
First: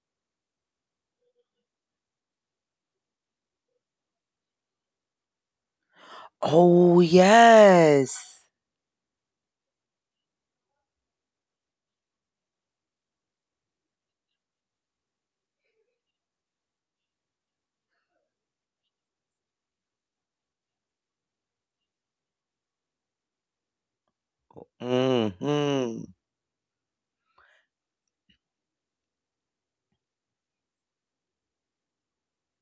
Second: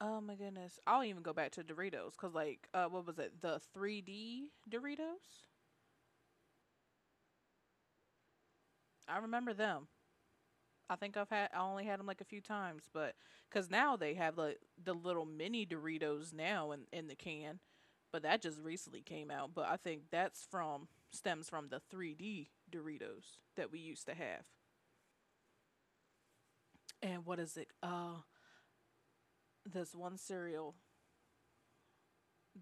oh my goodness. I will even go back to Doritos because, like, what was it? The 3D Doritos? Oh, yes. I remember them. I only had them like a few times, but because now they have like the little mini Doritos now in the can, but that just recently came out. But I think that's stems from the 3D Doritos that we used to have. Mhm. And what is it? This one cereal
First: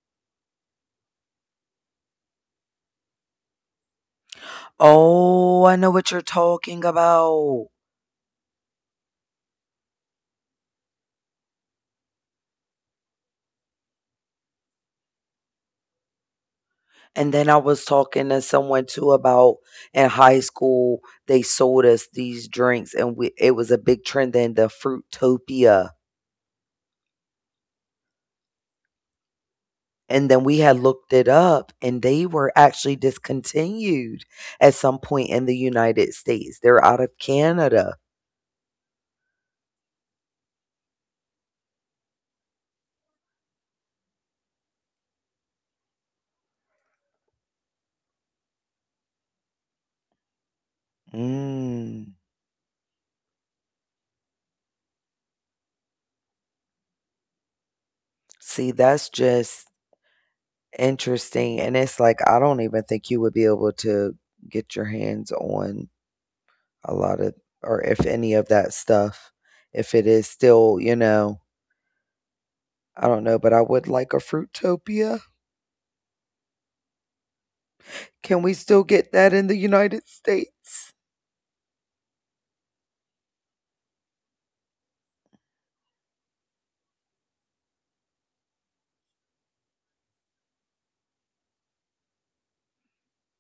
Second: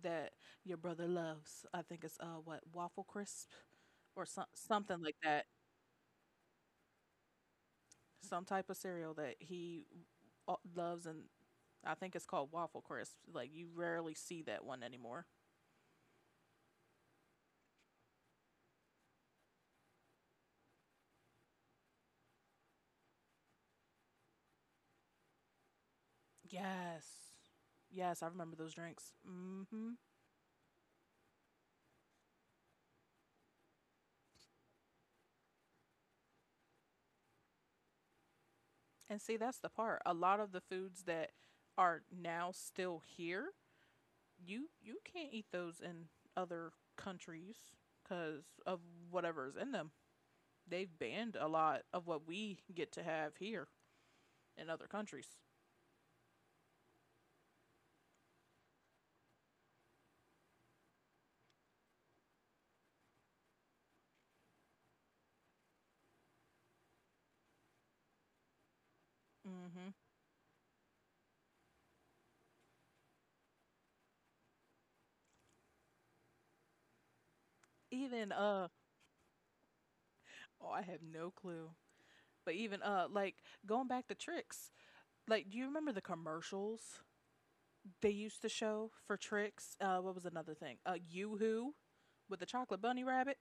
that your brother loves. I think it's, what, Waffle Crisp or something like that. Oh, I know what you're talking about. Some type of cereal that he uh loves, and I think it's called Waffle Crisp. Like you rarely see that one anymore. And then I was talking to someone too about in high school, they sold us these drinks and we it was a big trend then, the Fruitopia. Yes, yes, I remember those drinks. Mm-hmm. And then we had looked it up and they were actually discontinued at some point in the United States. They're out of Canada. And see, that's the part. A lot of the foods that are now still here, you can't eat those in other countries because of whatever's in them. They've banned a lot of Mm. what we get to have here in other countries. See, that's just interesting, and it's like, I don't even think you would be able to get your hands on a lot of, or if any of that stuff, Hmm. if it is still, I don't know, but I would like a Fruitopia. Even Can we still get that in the United oh, I States? have no clue. But even like going back to tricks. Like do you remember the commercials they used to show for tricks? Uh, what was another thing? Uh, Yoo-Hoo with the chocolate bunny rabbit?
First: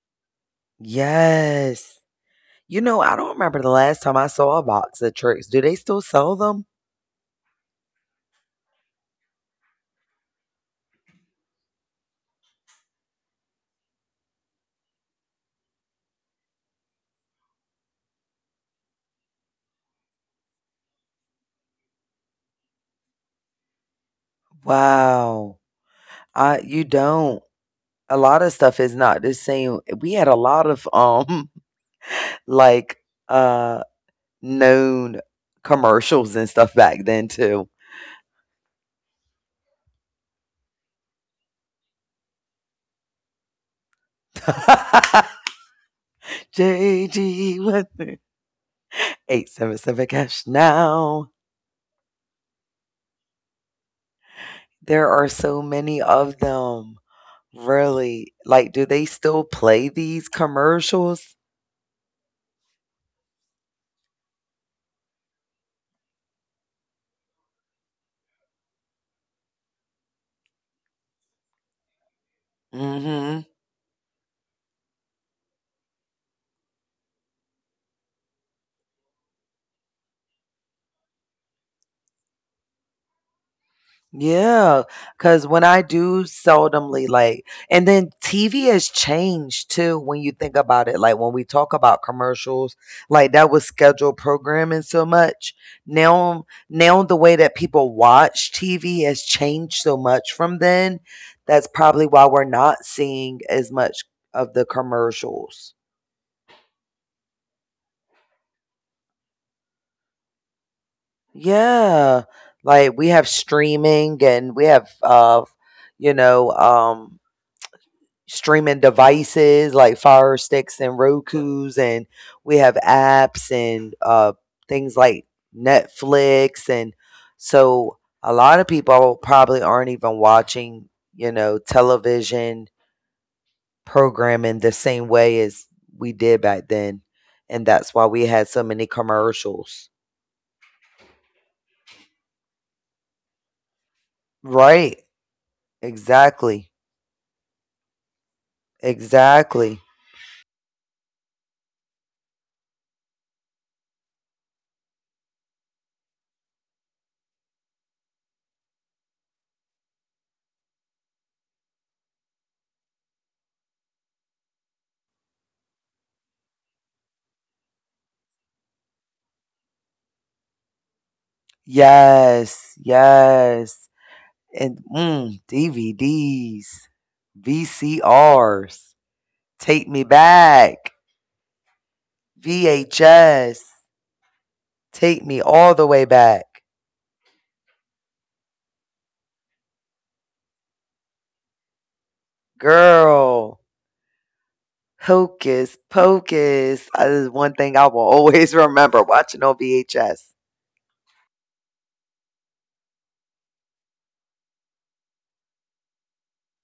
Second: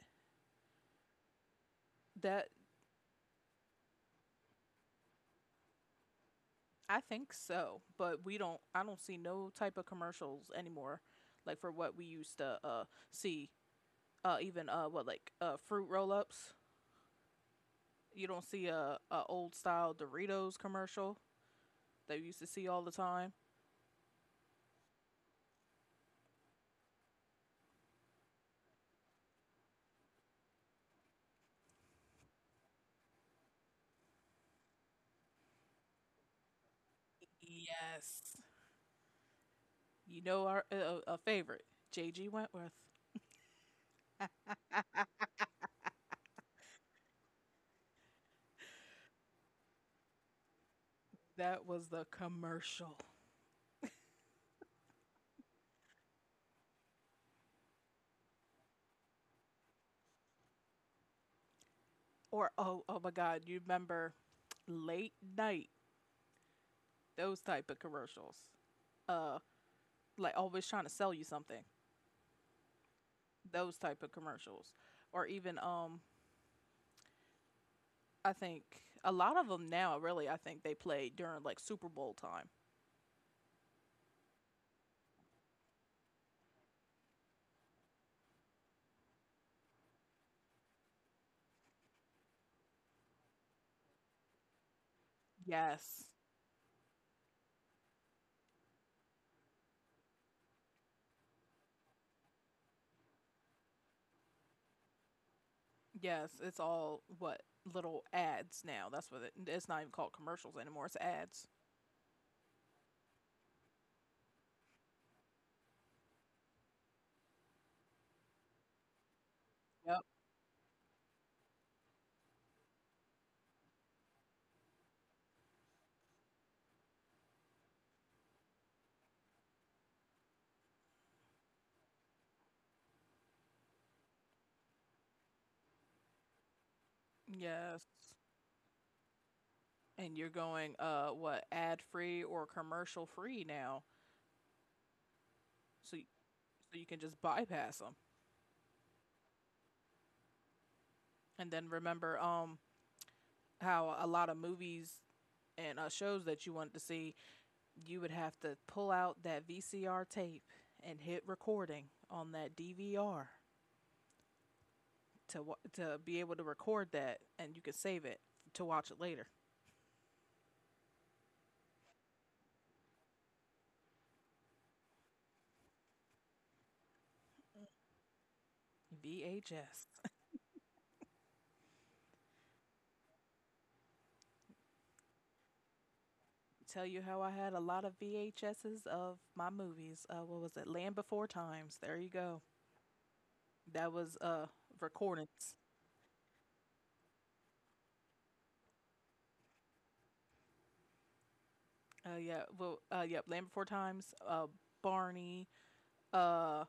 Yes. That You know, I don't remember the last time I saw a box of tricks. Do they still sell them? I think so, but we don't I don't see no type of commercials anymore like for what we used to see, even what like fruit roll-ups. You don't see a old style Doritos commercial that we used to see all the time. Wow. I You don't. A lot of stuff is not the same. We had a lot of like uh known commercials and stuff back then too. Yes. You know our a favorite, JG Wentworth. JG Weather, 877 Cash Now. That was the commercial. There are so many of them. Really. Like, do they still play these commercials? Or oh, oh my god, you remember late night those type of commercials. Uh like always trying to sell you something. Hmm. Those type of commercials. Or even I think a lot of them now really I think they play during like Super Bowl time. Yeah, cause when I do seldomly, like, and then TV has changed too when you think about it. Like when we talk about commercials, like, that was scheduled programming so much. Yes. Now the way that people watch TV has changed so much from then. That's probably why we're not seeing as much of the commercials. Yes, it's all what little ads now. That's what it's not even called commercials anymore. It's ads. Yeah. Like we have streaming, and we have you know, um streaming devices like Yep. Fire Sticks and Roku's, and we have apps, and things like Netflix. And so a lot of people probably aren't even watching, television programming the same way as we did back then. And Yes. that's why we had so many commercials. And you're going what ad free or commercial free now. Right. So Exactly. so you can just bypass them. Exactly. And then remember how a lot of movies and shows that you wanted to see, you would have to pull out that VCR tape and hit recording on that DVR to be able to record that, and you could save it to watch it later. Yes. Yes. And DVDs, VCRs, VHS. take me back, VHS, take me all the way back. Tell you how I had a lot of VHSs of my movies. What was it? Land Before Times. There you go. Girl, That was recordings. hocus pocus. That is one thing I will always remember watching on VHS. Yeah. Well yep. Land Before Times. Barney. uh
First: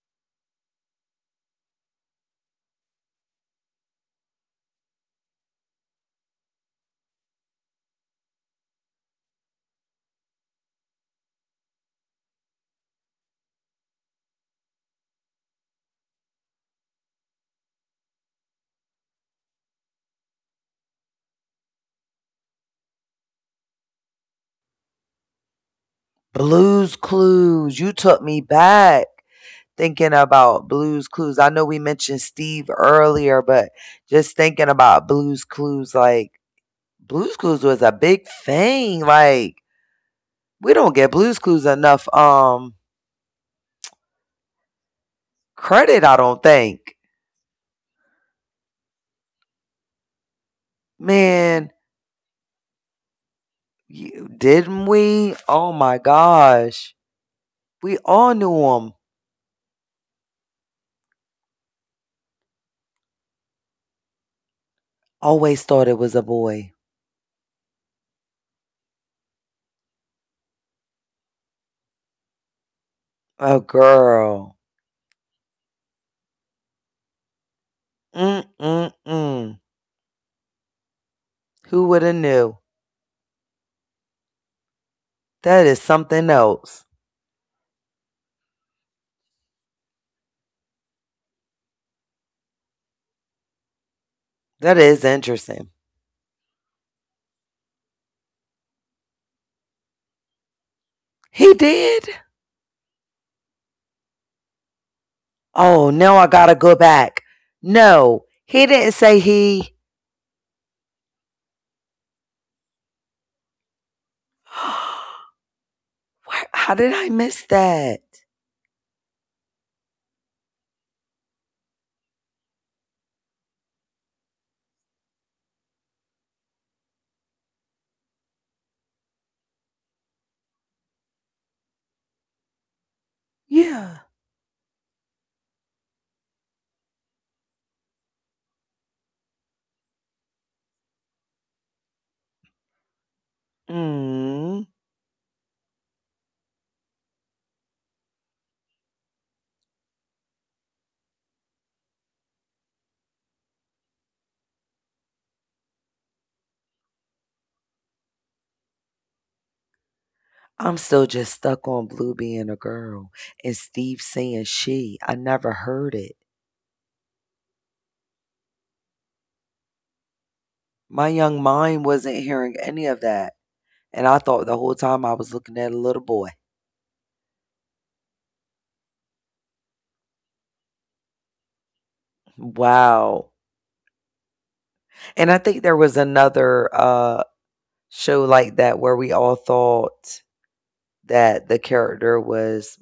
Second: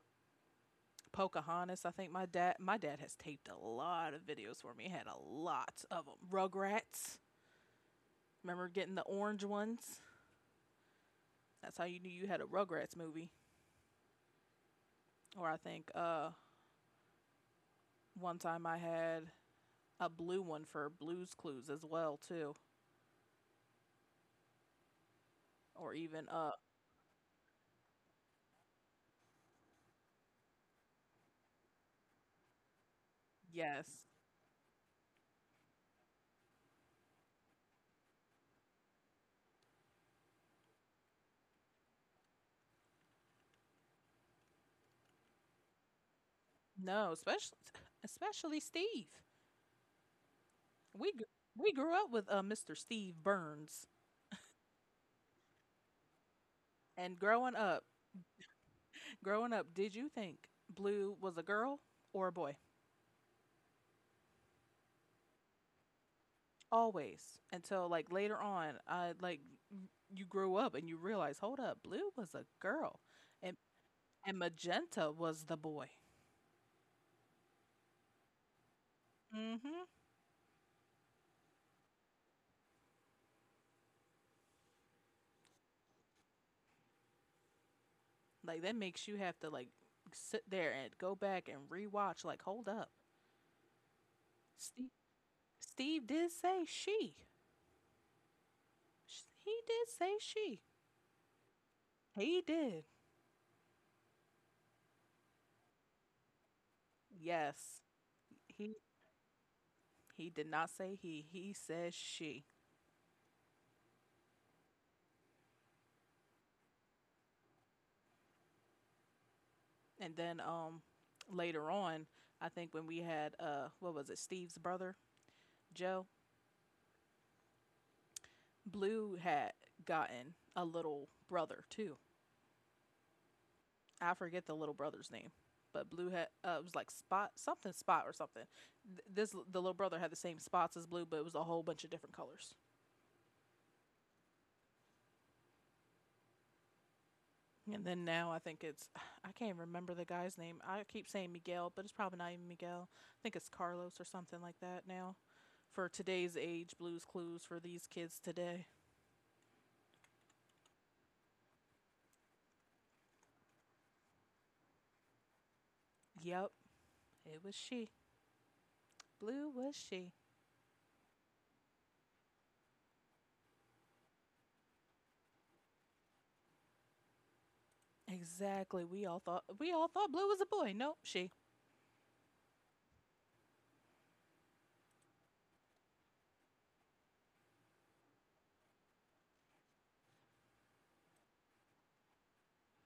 Pocahontas. I think my dad has taped a lot of videos for me. He had a lot of them. Rugrats. Remember getting the orange ones? That's how you knew you had a Rugrats movie. Or I think one time I had a blue one for Blues Clues as well too. Or even Blues Clues, you took me back thinking about Blues Clues. I know we mentioned Steve earlier, but yes. just thinking about Blues Clues, like, Blues Clues was a big thing. Like, we don't get Blues Clues enough credit. I don't think. No, especially Steve. We gr- Man, we grew up with Mr. Steve Burns. you, didn't we? Oh my gosh, And we all knew him. growing up, did you think Blue was a girl or a boy? Always thought it was a boy. Always. Until like later on, like you grew up and you realize, hold up, Blue was a girl, and A girl. magenta was the boy. Mm, mm, mm. Mm-hmm. Who would have knew? That is something else. Like that makes you have to like sit there and go back and rewatch. Like, hold up, That Steve. is interesting. Steve did say she. He did say she. He did. He did. Oh, now I gotta go back. Yes. No, he He didn't say he. he did not say he. He says she. How did I miss that? And then later on, I think when we had what was it, Steve's brother Joe, Blue had gotten a little brother too. Yeah. I forget the little brother's name, but Blue had it was like Spot something, Spot or something. This the little brother had the same spots as Blue, but it was a whole bunch of different colors. Mm. And then now I think it's I can't remember the guy's name. I keep saying Miguel, but it's probably not even Miguel. I think it's Carlos or something like that now. For today's age, Blue's Clues for these kids today. I'm still just stuck on Blue being a girl and Steve saying she. I never heard it. Yep, it was she. Blue was she. My young mind wasn't hearing any of that, and I thought the whole time I was looking at a little boy. Exactly. We all thought Blue was a boy. Nope, she. Wow. And I think there was another show like that where we all thought that the character was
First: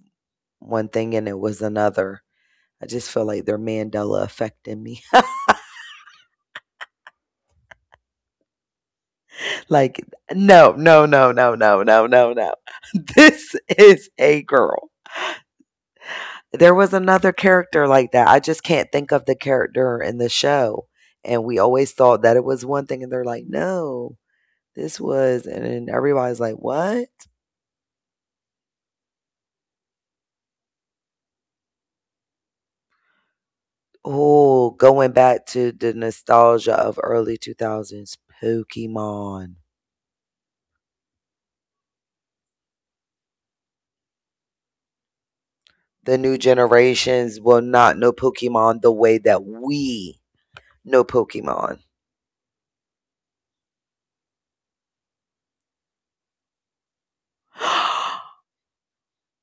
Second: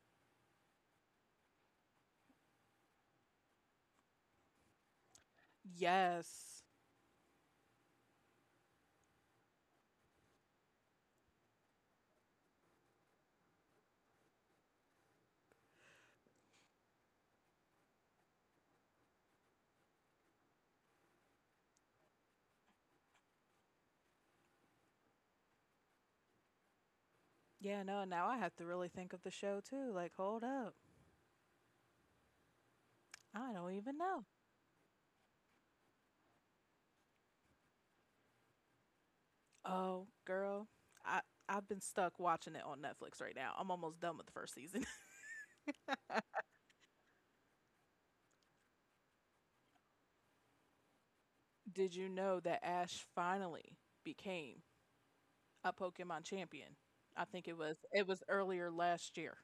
one thing and it was another. I just feel like they're Mandela affecting me. Yes. Like, no, no, no, no, no, no, no, no. This is a girl. There was another character like that. I just can't think of the character in the show, and we always thought that it was one thing, and they're like, "No, this was," and then everybody's like, "What?" Yeah, no, now I have to really think of the show too. Like, hold up. I don't even know. Oh, going back to the nostalgia of early 2000s, Pokemon. Oh, girl. I I've been stuck watching it on Netflix right now. I'm almost done with the first season. The new generations will not know Pokemon the way that we know Pokemon. Did you know that Ash finally became a Pokemon champion? I think it was earlier last year.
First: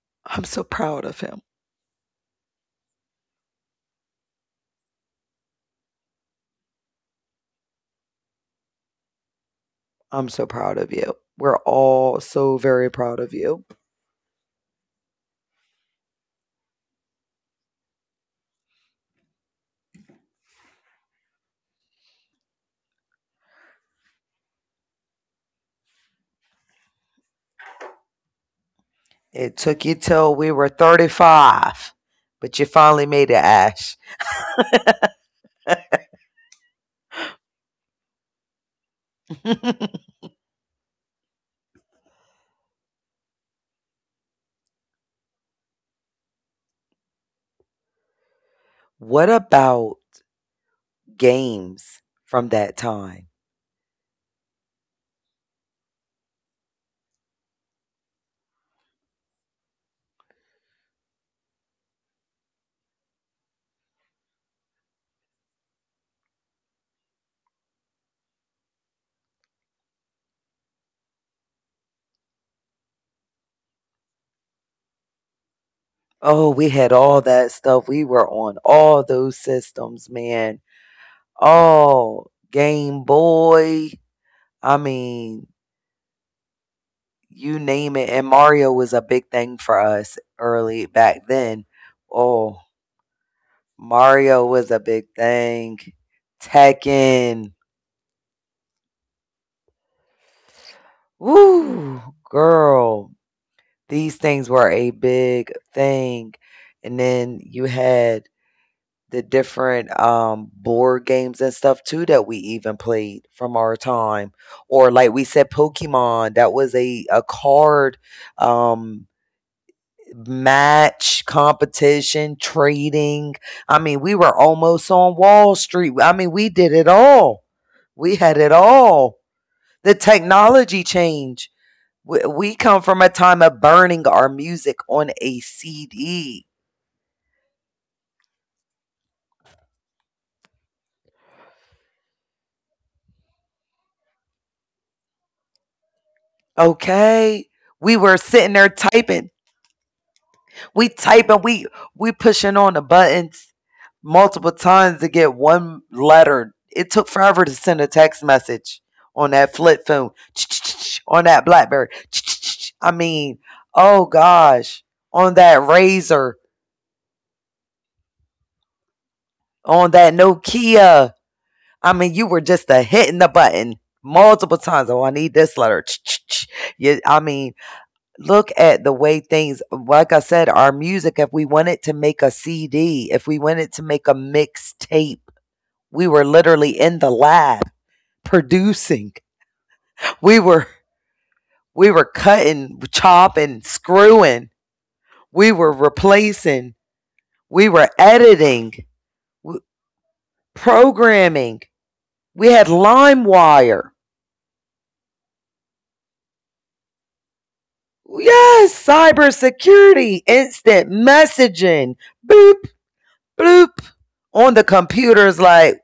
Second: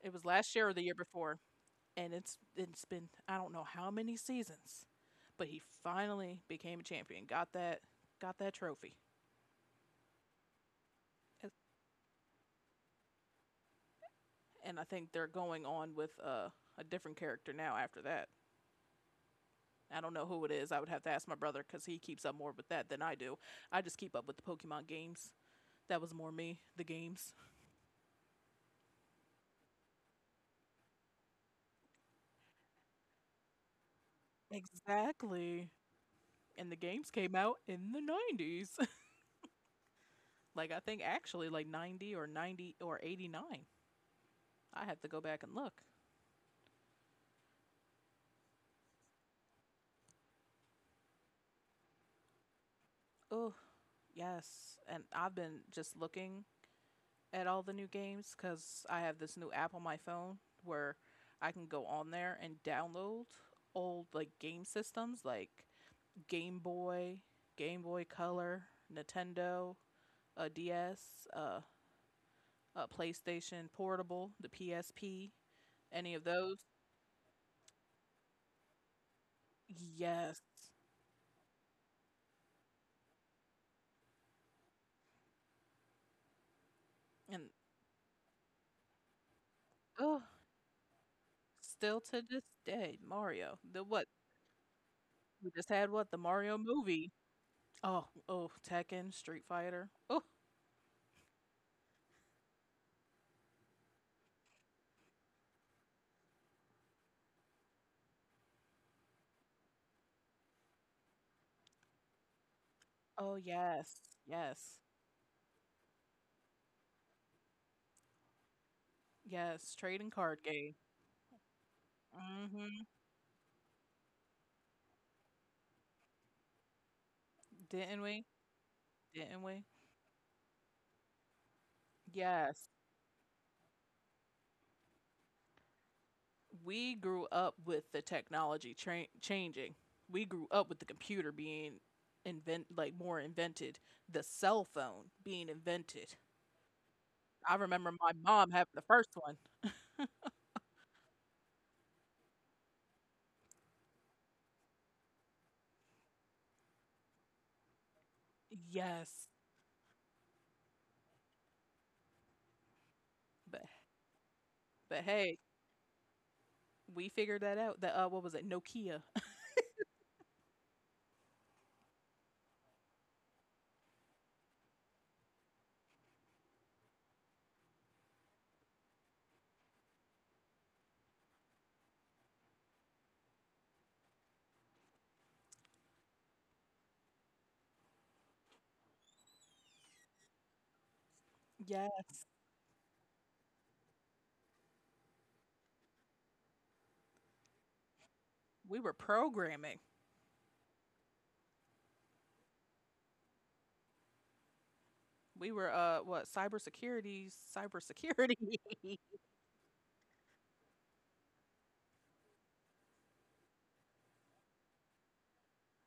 It was I'm last so year or the year proud of before. him. And it's been I don't know how many seasons, but he finally became a champion. Got that trophy, I'm so proud of you. We're all so very proud of you. and I think they're going on with a different character now after that. I don't know who it is. I would have to ask my brother because he keeps up more with that than I do. I just keep up with the Pokemon games. That was more me, the games. It took you till we were 35, but you finally made it, Ash. Exactly. And the games came out in the 90s. I think actually like 90 or 90 or 89. I have to go back and look. What about games from that time? Oh, Yes, and I've been just looking at all the new games because I have this new app on my phone where I can go on there and download old like game systems like Game Boy, Game Boy Color, Nintendo, a DS, uh, a PlayStation Portable, the PSP, any of Oh, those. we had all that stuff. We were on all those systems, Yes, man. Oh, Game Boy. I mean, and you name it. And Mario was a big thing for us oh, early back then. still to this Oh, day, Mario. The what? Mario was a big We just thing. had what? The Mario movie. Tekken. Oh, oh, Tekken, Street Fighter. Oh, Woo, girl. These things were a big thing, and then you had the different, board games and stuff too that we even played oh from our yes, time, yes, or like we said, Pokemon, that was a card, um, yes. Trading card game. match, competition, Mhm. trading. I mean, we were almost on Wall Street. I mean, we did it all. Didn't We we? had it all. Didn't we? The technology change. We Yes. come from a time of burning our music on a CD. We grew up with the technology changing. We grew up with the computer being invent like more invented, the cell phone being invented. Okay? I remember We my were mom sitting having there the first typing. one. We typing, we pushing on the buttons multiple times to get one letter. It took forever to send a text message Yes. on that flip phone, on that BlackBerry. I mean, But oh gosh, but hey, on that Razor, we figured that out. That what was it? Nokia. on that Nokia. I mean, you were just a hitting the button multiple times. Oh, I need this letter. Yeah, I mean, look at the way things. Like I said, our music. If we wanted to make a CD, if we wanted to make a mixtape, we were literally in the lab producing. We were yeah, we were cutting, chopping, screwing. We were replacing. We were editing, we were w- programming. programming. We had LimeWire. We were what, cybersecurity. Yes, cybersecurity, instant messaging, boop, bloop, on the computers, like,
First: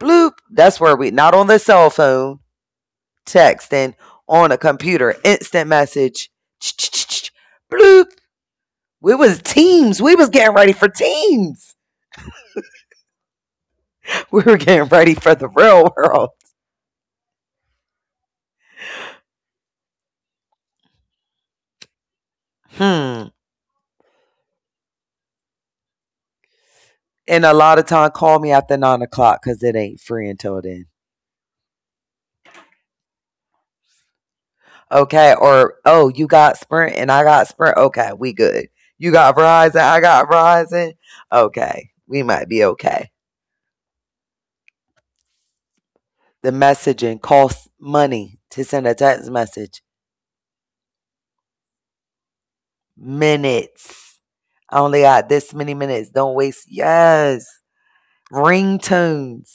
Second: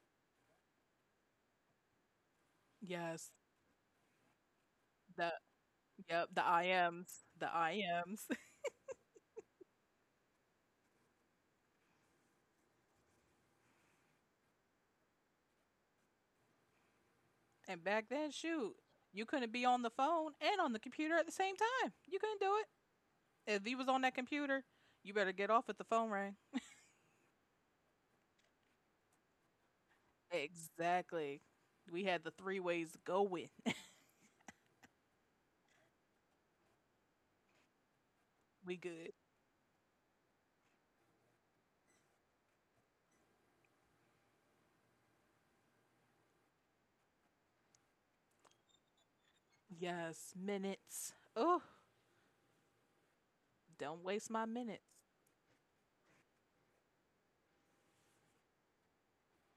bloop. That's where we, not on the cell phone, yes. texting, on a computer, The instant yep, message, the IMs, the bloop. IMs. We was teams. We was getting ready for teams. We were getting ready for the real world. And back then, shoot, you couldn't be on the phone and on the computer at the same time. You couldn't do it. Hmm. If you was on that computer, you better get off if the phone rang. And a lot of time, call me after 9 o'clock because it ain't free until then. Exactly. We had the three ways going. Okay, or oh, you got Sprint and I got Sprint, okay, we good. We You good. got Verizon, I got Verizon, okay, we might be okay. The messaging costs money to send a text message. Yes, minutes. Oh, don't Minutes. waste my I minutes. only got this many minutes. Don't waste. Yes. Ringtones.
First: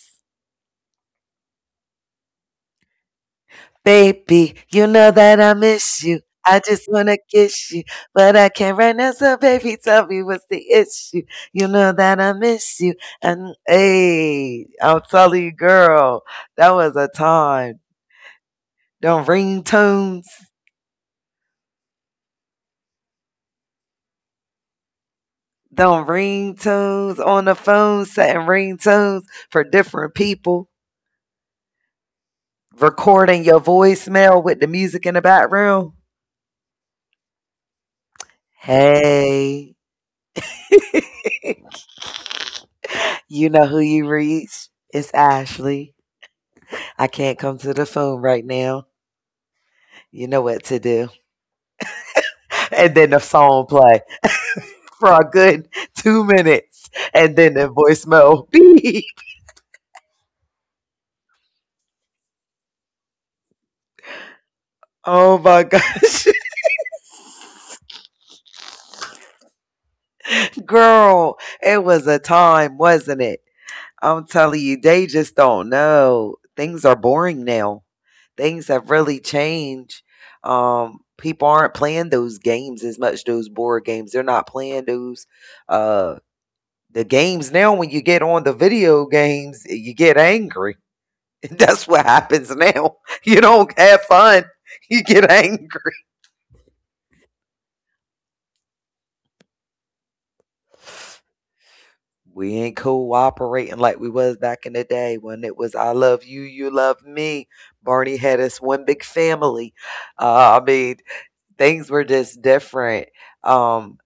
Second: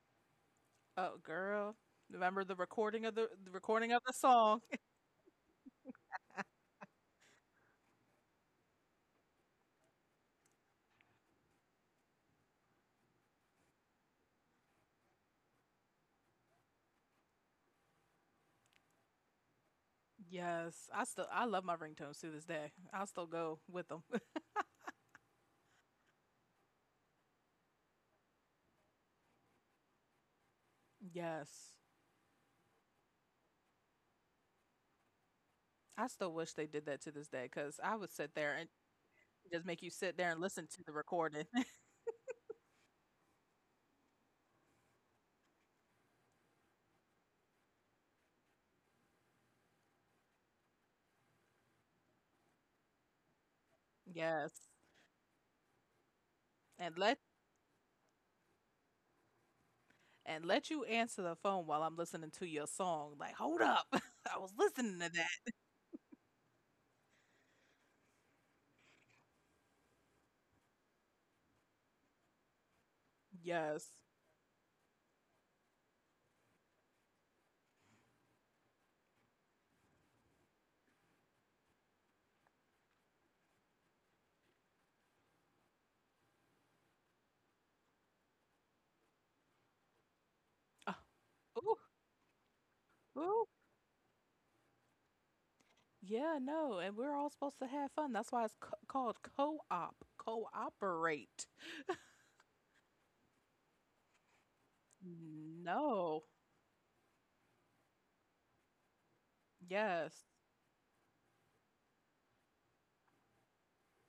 Oh, girl. Remember the recording of the recording of the Baby, song? you know that I miss you. I just wanna kiss you, but I can't right now. So baby, tell me what's the issue. You know that I miss you. And hey, I'm telling you, girl, that was a time. Don't ring tones. Yes, I still I love my ringtones to this day. I'll still go with them. Don't ring tones on the phone, setting ring tones for different people. yes, Recording your voicemail with the music in the background. I still wish they did that to this day because I would sit there and just Hey. make you sit there and listen to the recording. You know who you reach? It's Ashley. I can't come to the phone right now. You know what to do. And then the song play yes, for a good 2 minutes. and let And then the voicemail beep. and let you answer the phone while I'm listening to your song. Like, hold up, I was listening to Oh that. my gosh. Girl, it was a time, wasn't it? Yes. I'm telling you, they just don't know. Things are boring now. Things have really changed. People aren't playing those games as much, those board games. They're not playing those. Uh, The games now, when you get on the video games, you get angry. Ah, ooh, That's what happens now. You ooh. don't have fun. You get angry. Yeah, no, and we're all supposed to have fun. That's why it's called co-op, cooperate. We ain't cooperating like we was back in the day when it was I No. love you, you love me. Barney had us one big family. Yes. I mean, things were just different. Um,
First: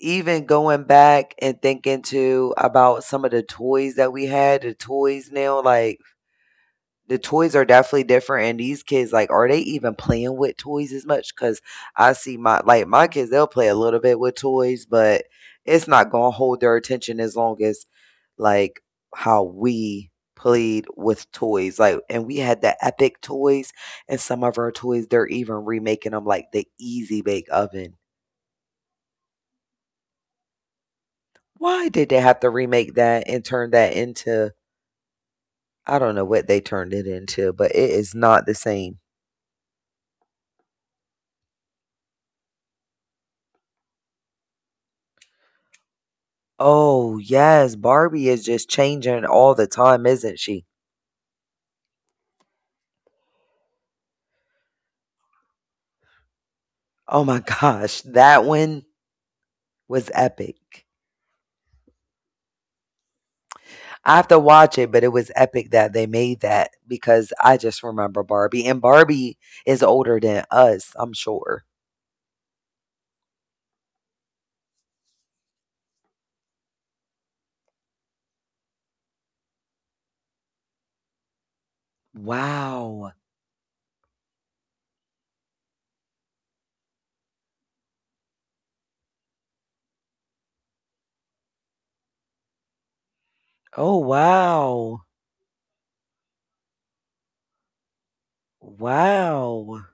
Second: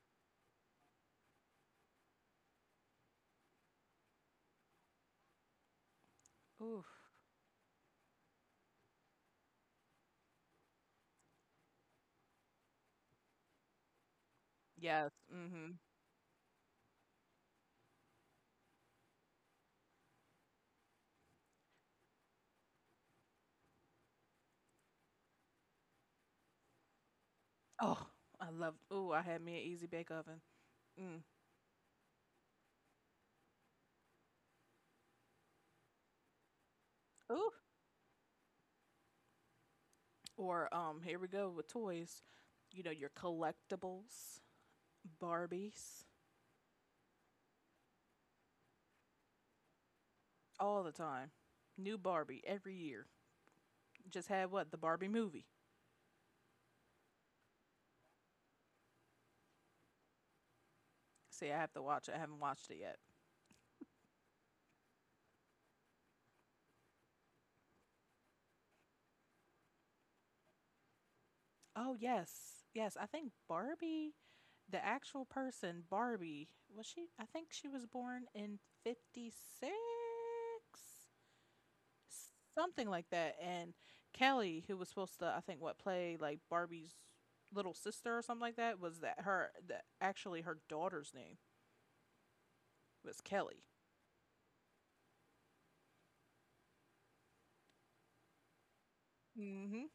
Even going back and thinking to about some of the toys that we had, the toys now, like, Ooh. the toys are definitely different, and these kids, like, are they even playing with toys as much? Cause I see my, like, my kids, they'll play a little bit with toys, Yes. but Mm-hmm. it's not gonna hold their attention as long as, like, how we played with toys, like, and we had the epic toys, and some of our toys, they're even remaking them, like the Easy Bake Oven. Oh, I love. Ooh, I had me an easy bake oven. Mm. Why did they have to remake that and turn that into, I don't know what they turned it Ooh. into, but it is not the same. Or here we go with toys. You know your collectibles, Barbies, Oh, yes, Barbie is just changing all the time, isn't she? all the time. New Barbie every year. Just had what the Barbie movie. Oh my gosh, that one was epic. See, I have to watch it. I haven't watched it yet. I have to watch it, but it was epic that they made that because I just remember Barbie. And Barbie is older than us, I'm sure. Oh yes, yes. I think Barbie, the actual person, Barbie was she? I think she was born in 56. Something like Wow. that. And Kelly, who was supposed to, I think, what play like Barbie's little sister or something like that, was that her that actually her daughter's name was Kelly. Oh, wow. Hmm. Wow.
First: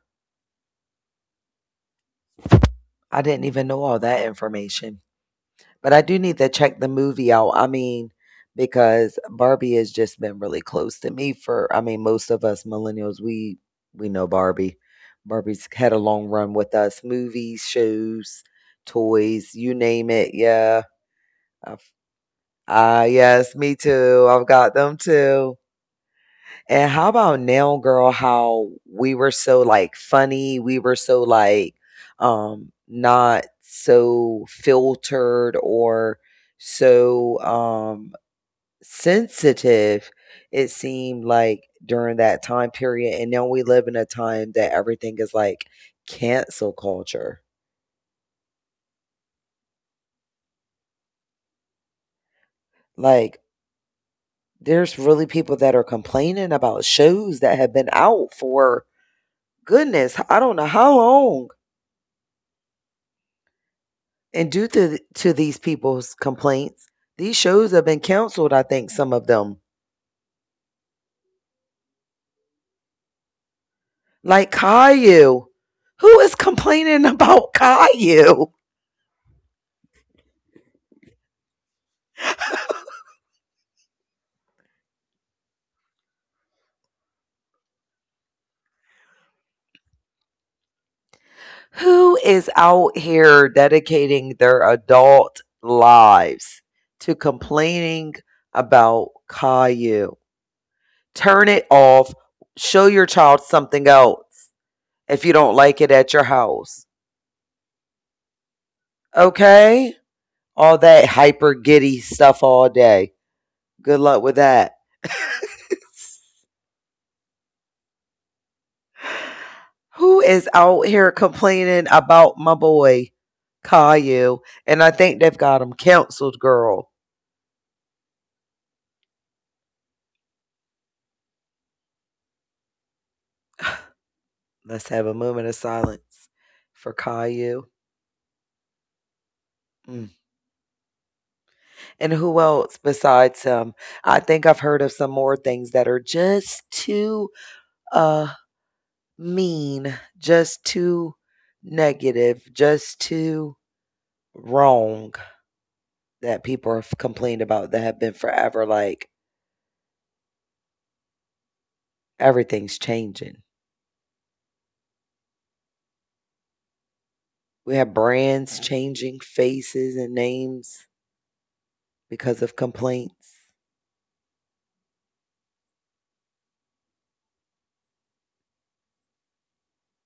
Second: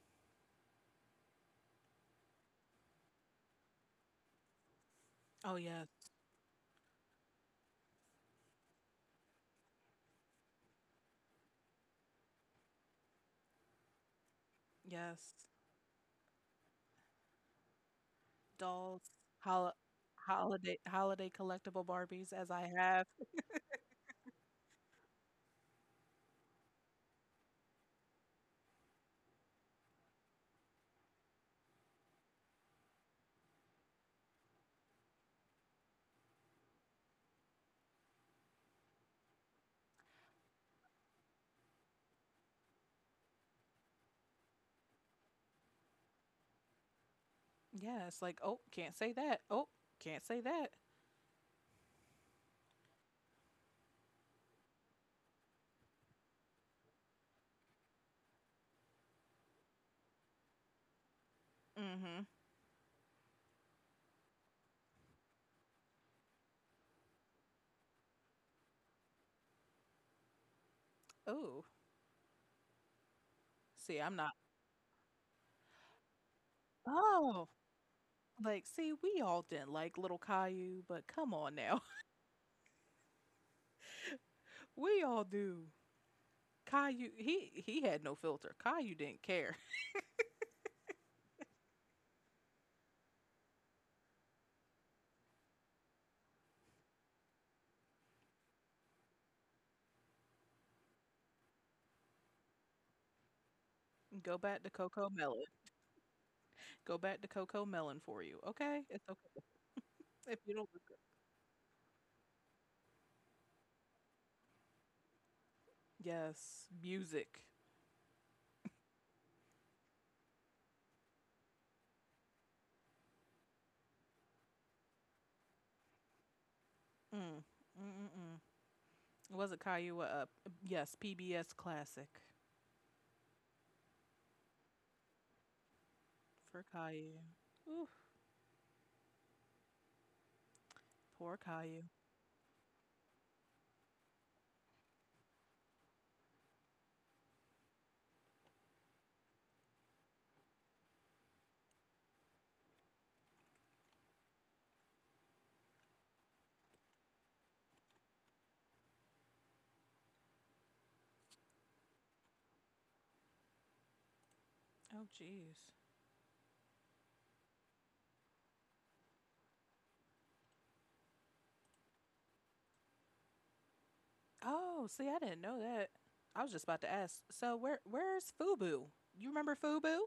I didn't even know all that information. Oh But I yes, do need to check the movie out. I mean, because Barbie has just been really close to me for, I mean, most of us millennials, we know Barbie. yes. Barbie's had a long run with us, movies, shows, Dolls, toys, you hol- name it. Yeah. holiday I've, collectible Barbies, as I have. yes, me too. I've got them too. And how about now, girl, how we were so, like, funny, we were so, like, not so filtered or so sensitive, it seemed like during that time period, and now we live in a time that everything is like cancel culture. Yes, like oh, can't say that. Oh, can't say that. Like there's really people that are complaining about shows that have been out for goodness, I don't know how long. Mm-hmm. And due to to these people's complaints, these shows have been canceled, I think some of them. Oh, see, I'm not. Like Caillou. Who is complaining Oh, about Caillou? like see, we all didn't like Little Caillou, but come on now, we all do. Caillou he had no filter. Caillou didn't care. Who is out here dedicating their adult lives to complaining about Caillou? Turn it off. Show your child something Go else back to Coco if you melon. don't like it at your house. Go back to Coco melon for you, okay? It's okay. Okay? If you don't All look good. that hyper giddy stuff all day. Good luck with that. Yes, music. Who is out here complaining about my boy Caillou? And I think they've got him counseled, girl. Mm. Mm-mm-mm. Was it Caillou? Yes, PBS classic Let's have a moment of silence for for Caillou. Caillou. Ooh, Mm. poor Caillou. And who else besides him? I think I've heard of some more things that are just too uh mean, just too negative, just too wrong that people have complained about that have been forever, like everything's changing. Oh, jeez. We have brands changing faces and names because of complaints. Oh, see, I didn't know that. I was just about to ask. So, where's Fubu? You remember Fubu?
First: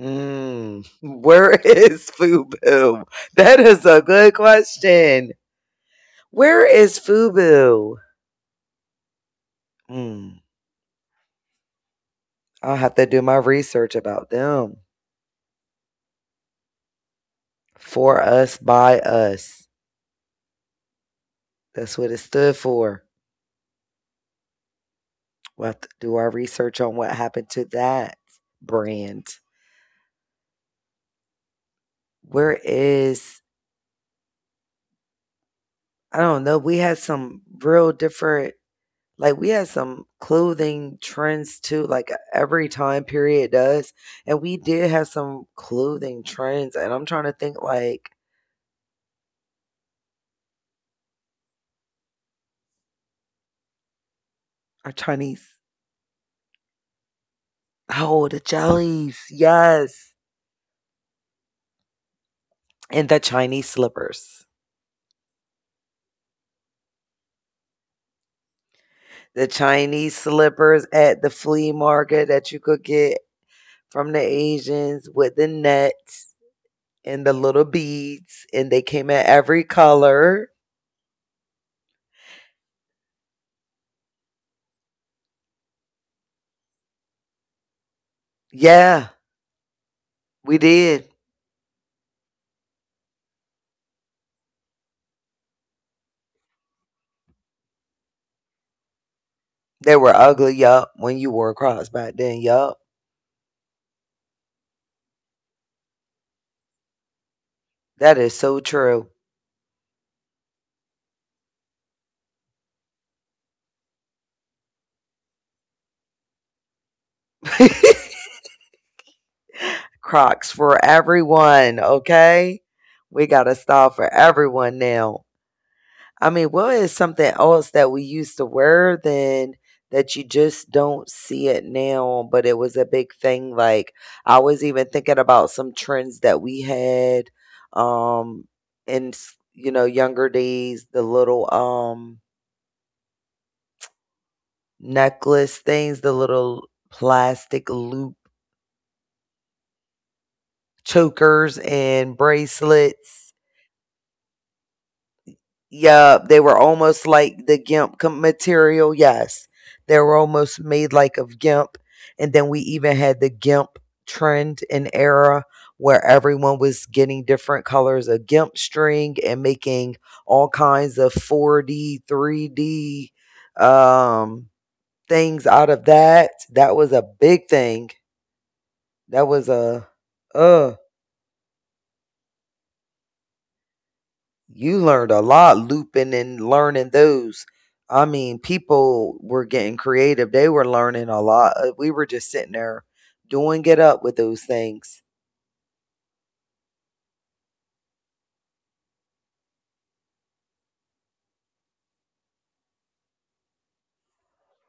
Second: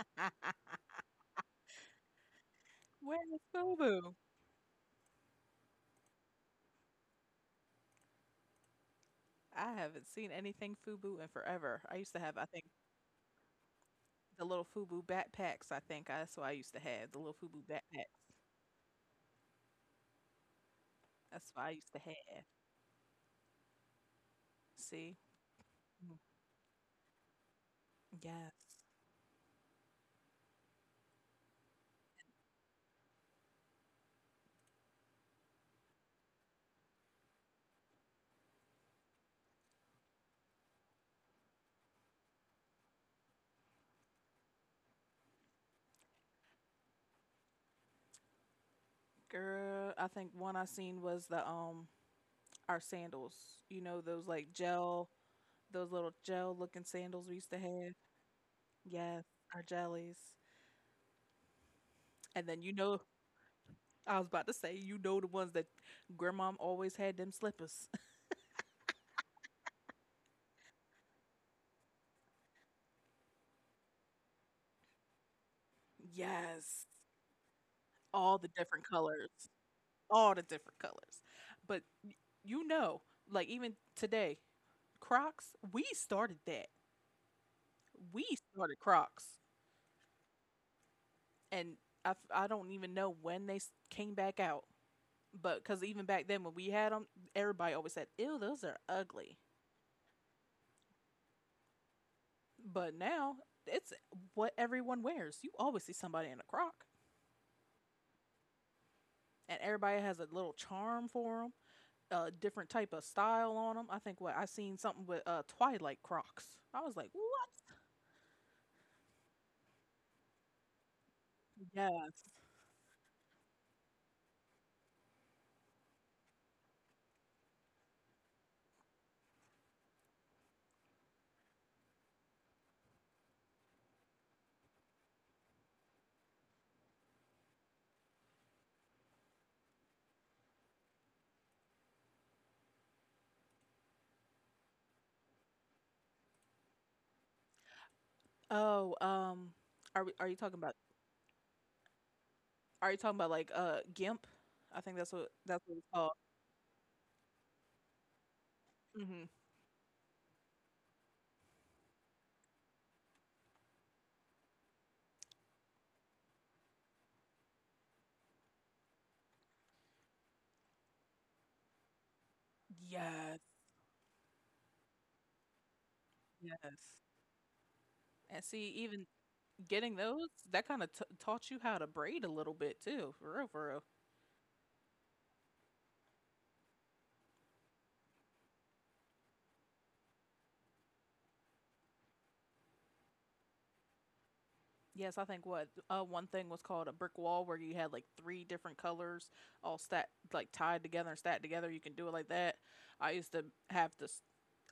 Mm, where is FUBU? Where is That is a Fubu? good question. Where is FUBU? I haven't seen Mm, anything Fubu in forever. I used to have, I think, I'll have to do my research about the little them. FUBU backpacks, I think, that's what I used to have, the little FUBU backpack, For us, by us. that's what I used That's to what have. it stood for. See? We'll have to do Mm, our research on what happened to that yes. brand. Where is, I don't know, we had some real different, like, we had some clothing trends too, like, every time period does, and we did have some clothing trends, and I'm trying to think, like, Girl, I think one I seen was our sandals, you know, those, like, our gel Chinese, those little gel-looking sandals we used to have? oh, the jellies, Yes, our yes, jellies. And then, you know and the Chinese I was slippers. about to say, you know the ones that grandmom always had them slippers. The Chinese slippers at the flea market that you could get from the Asians with the nets Yes, and the little all beads, the and they different came in colors, every all the color. different colors. But y you know, like, even today, Crocs, we started that. We started Yeah, Crocs, we did. and I don't even know when came back out. But because even back then when we had them, everybody always said, "Ew, those are ugly." They were ugly, yup, when you wore Crocs back then, yup. But now it's what everyone wears. You always see somebody in a Croc, That is so true. and everybody has a little charm for them, a different type of style on them. I think what I seen something with Twilight Crocs. I was like, "What?" Crocs for everyone, Yeah. okay? We got a style for everyone now. I mean, what is something else that we used to wear then that you just don't see it now, but it was a big thing? Like, I was even thinking about some trends that we had um in s- you know, younger days, the little necklace things, the little plastic loop Oh, um, are you talking about chokers and bracelets. like GIMP? I think that's what it's called. Yeah, they were almost like the GIMP com material, Hmm. yes. They were almost made like of GIMP, and then we even had the GIMP trend and era where everyone was getting different colors of GIMP string and making all kinds of 4D, 3D, Yes, um, things out of that. That was yes. a big thing. And see, even That was a getting those that Ugh. kind of taught you how to braid a little bit too, for real, for real. You learned a lot looping and learning those. I mean, people were getting creative. They were learning a lot. We were just sitting there doing it up with those things. Yes, I think what one thing was called a brick wall, where you had like three different colors all stat like tied together and stacked together. You can do it like that. I used to have this.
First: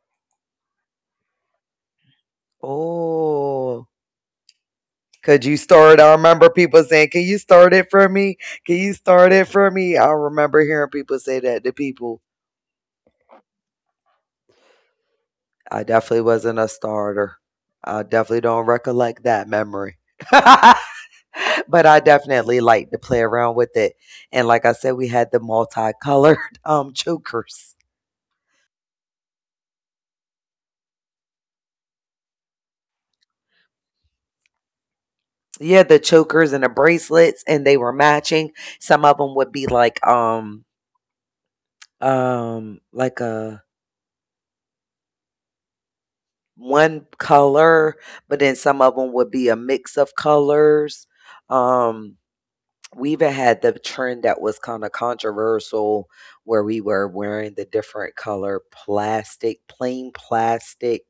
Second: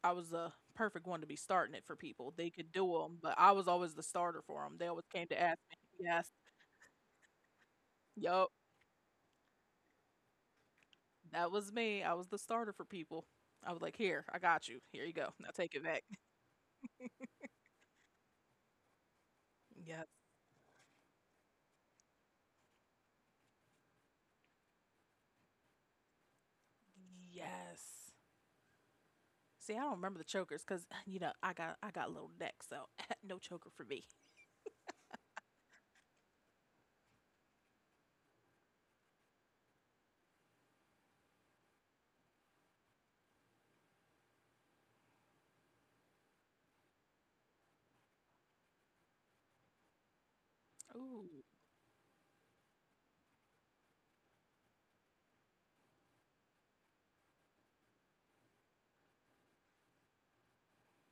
I was the perfect one to be starting it for people. They could do them, but I was Oh, always the starter for them. They always came to could you ask start? me. I Yes, remember people saying, can you start it for me? yep. Can you start it for me? I remember hearing people say That that was to me. I people. was the starter for people. I was like, "Here, I got you. Here you go. Now take it I back." definitely wasn't a starter. I definitely don't recollect that memory. Yes. But I definitely like to play around with it. And like I said, we had the multicolored chokers. Yes. See, I don't remember the chokers because you know I got a little neck, so no choker for me. Yeah, the chokers and the bracelets, and they were matching. Some of them would be like a one color, but then some of them would be a mix of colors. Ooh. Um, we even had the trend that was kind of controversial, where we were wearing the different color plastic, plain plastic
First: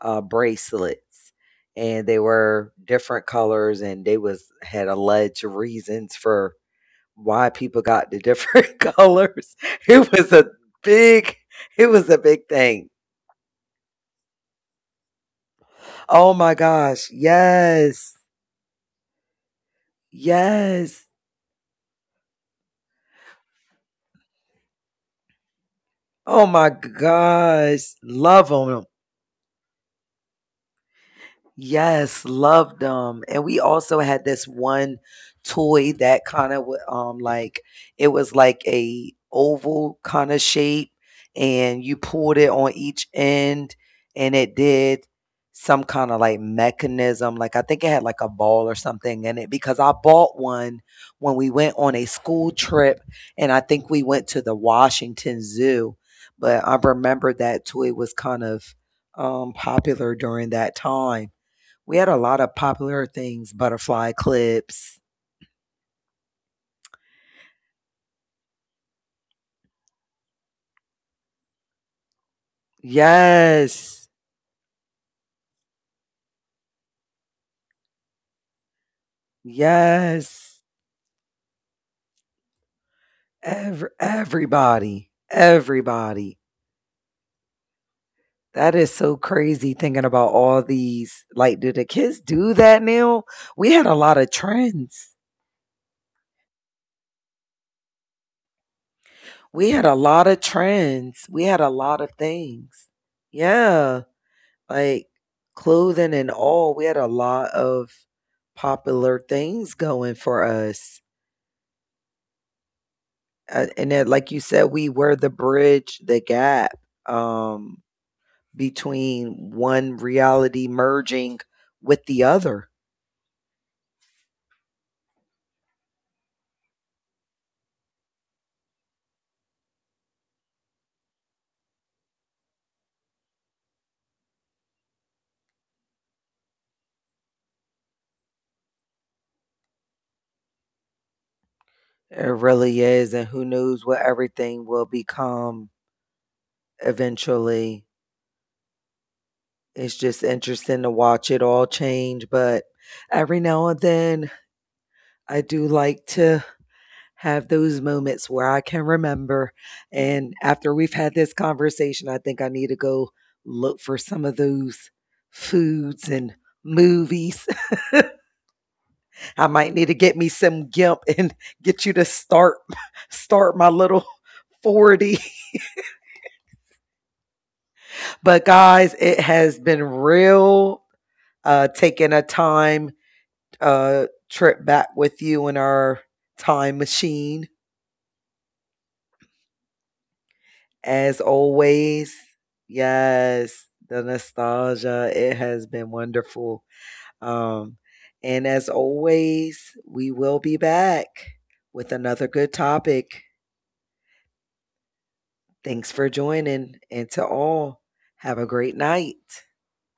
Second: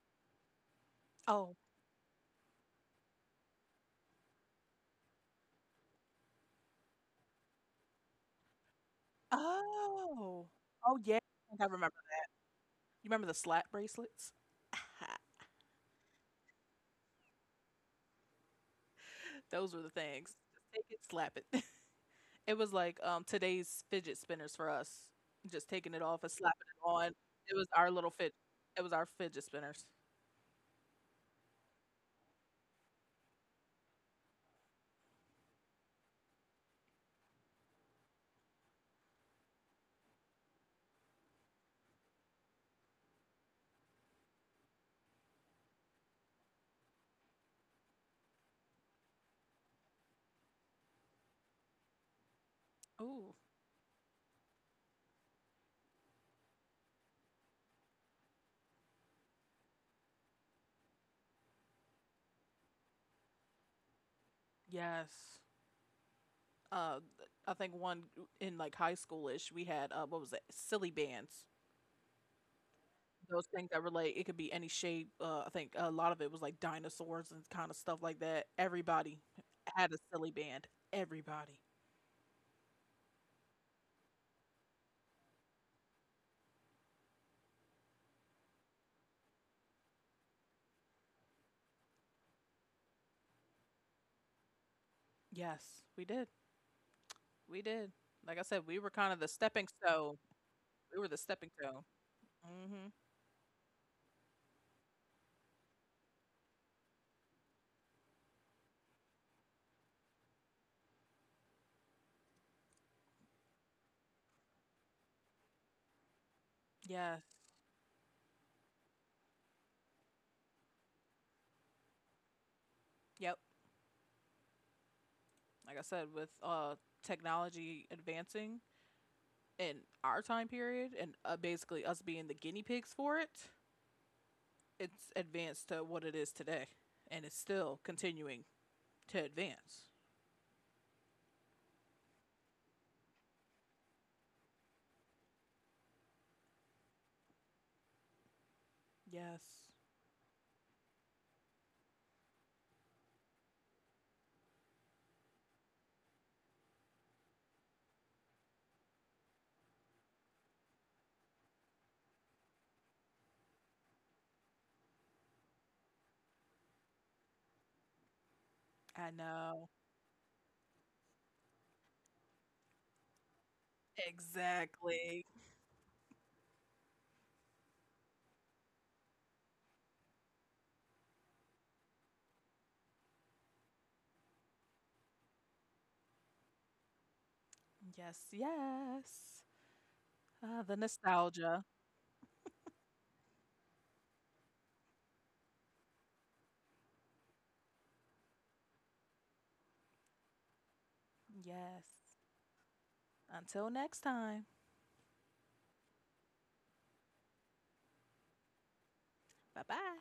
bracelets, Oh. and they were different colors, and they was had alleged reasons for why people got the different colors. It was Oh. a Oh yeah. I big, think I it remember. was a big thing. You remember the slap bracelets? Oh my gosh, yes, Those were the things. Just take it, yes. slap it. it was like today's fidget spinners for us. Just taking it off and Oh slapping my it on. It was our gosh, little fit. love on It them. was our fidget spinners. Yes, loved them. And we also had this one toy that kind of like, it was like a oval kind of shape, and you pulled it on each end, and it did some kind of like mechanism, like, I think it had like a ball or something in it, because I bought one when we went on a school trip, Ooh. and I think we went to the Washington Zoo. But I remember that toy was kind of popular during that time. We had a lot of popular things, butterfly clips. Yes. Uh, I think one in like high schoolish, we had what was it? Silly bands. Those things that Yes. relate. It could be any shape. I think a lot of it was like dinosaurs and kind of stuff like that. Everybody had a silly Yes. band. Everybody. Everybody. Everybody. That is so crazy thinking about all these. Like, do the kids do that now? We had a lot of trends. Yes, we did. We did. Like I said, we were kind of the stepping We had a stone. lot of We were the trends. We stepping had a stone. lot of Mm-hmm. things. Yeah. Like clothing and all. We had a lot of popular things going for us. And then, like you said, we were the bridge, the gap, Yes. um, between one reality merging with the other. Yep. Like I said, with technology advancing in our time period and basically us being the guinea pigs for it, it's advanced to what it is today, and it's still continuing to advance. It really is. And who knows what everything will become eventually. Yes, It's just interesting to watch it all change. But every now and then, I do like to have those moments where I can remember. And after we've had this conversation, I think I need to go look for some of those foods and movies. I I know might need to get me some gimp and get you to start start my little 40. exactly. But guys, it has been real taking a time trip back with you in our time machine. Yes, yes. The As nostalgia. always, yes, the nostalgia, it has been wonderful. Um, and as always, we will be back with Yes. another good topic. Until next time. Thanks for joining, and to all, have a great night. Bye bye.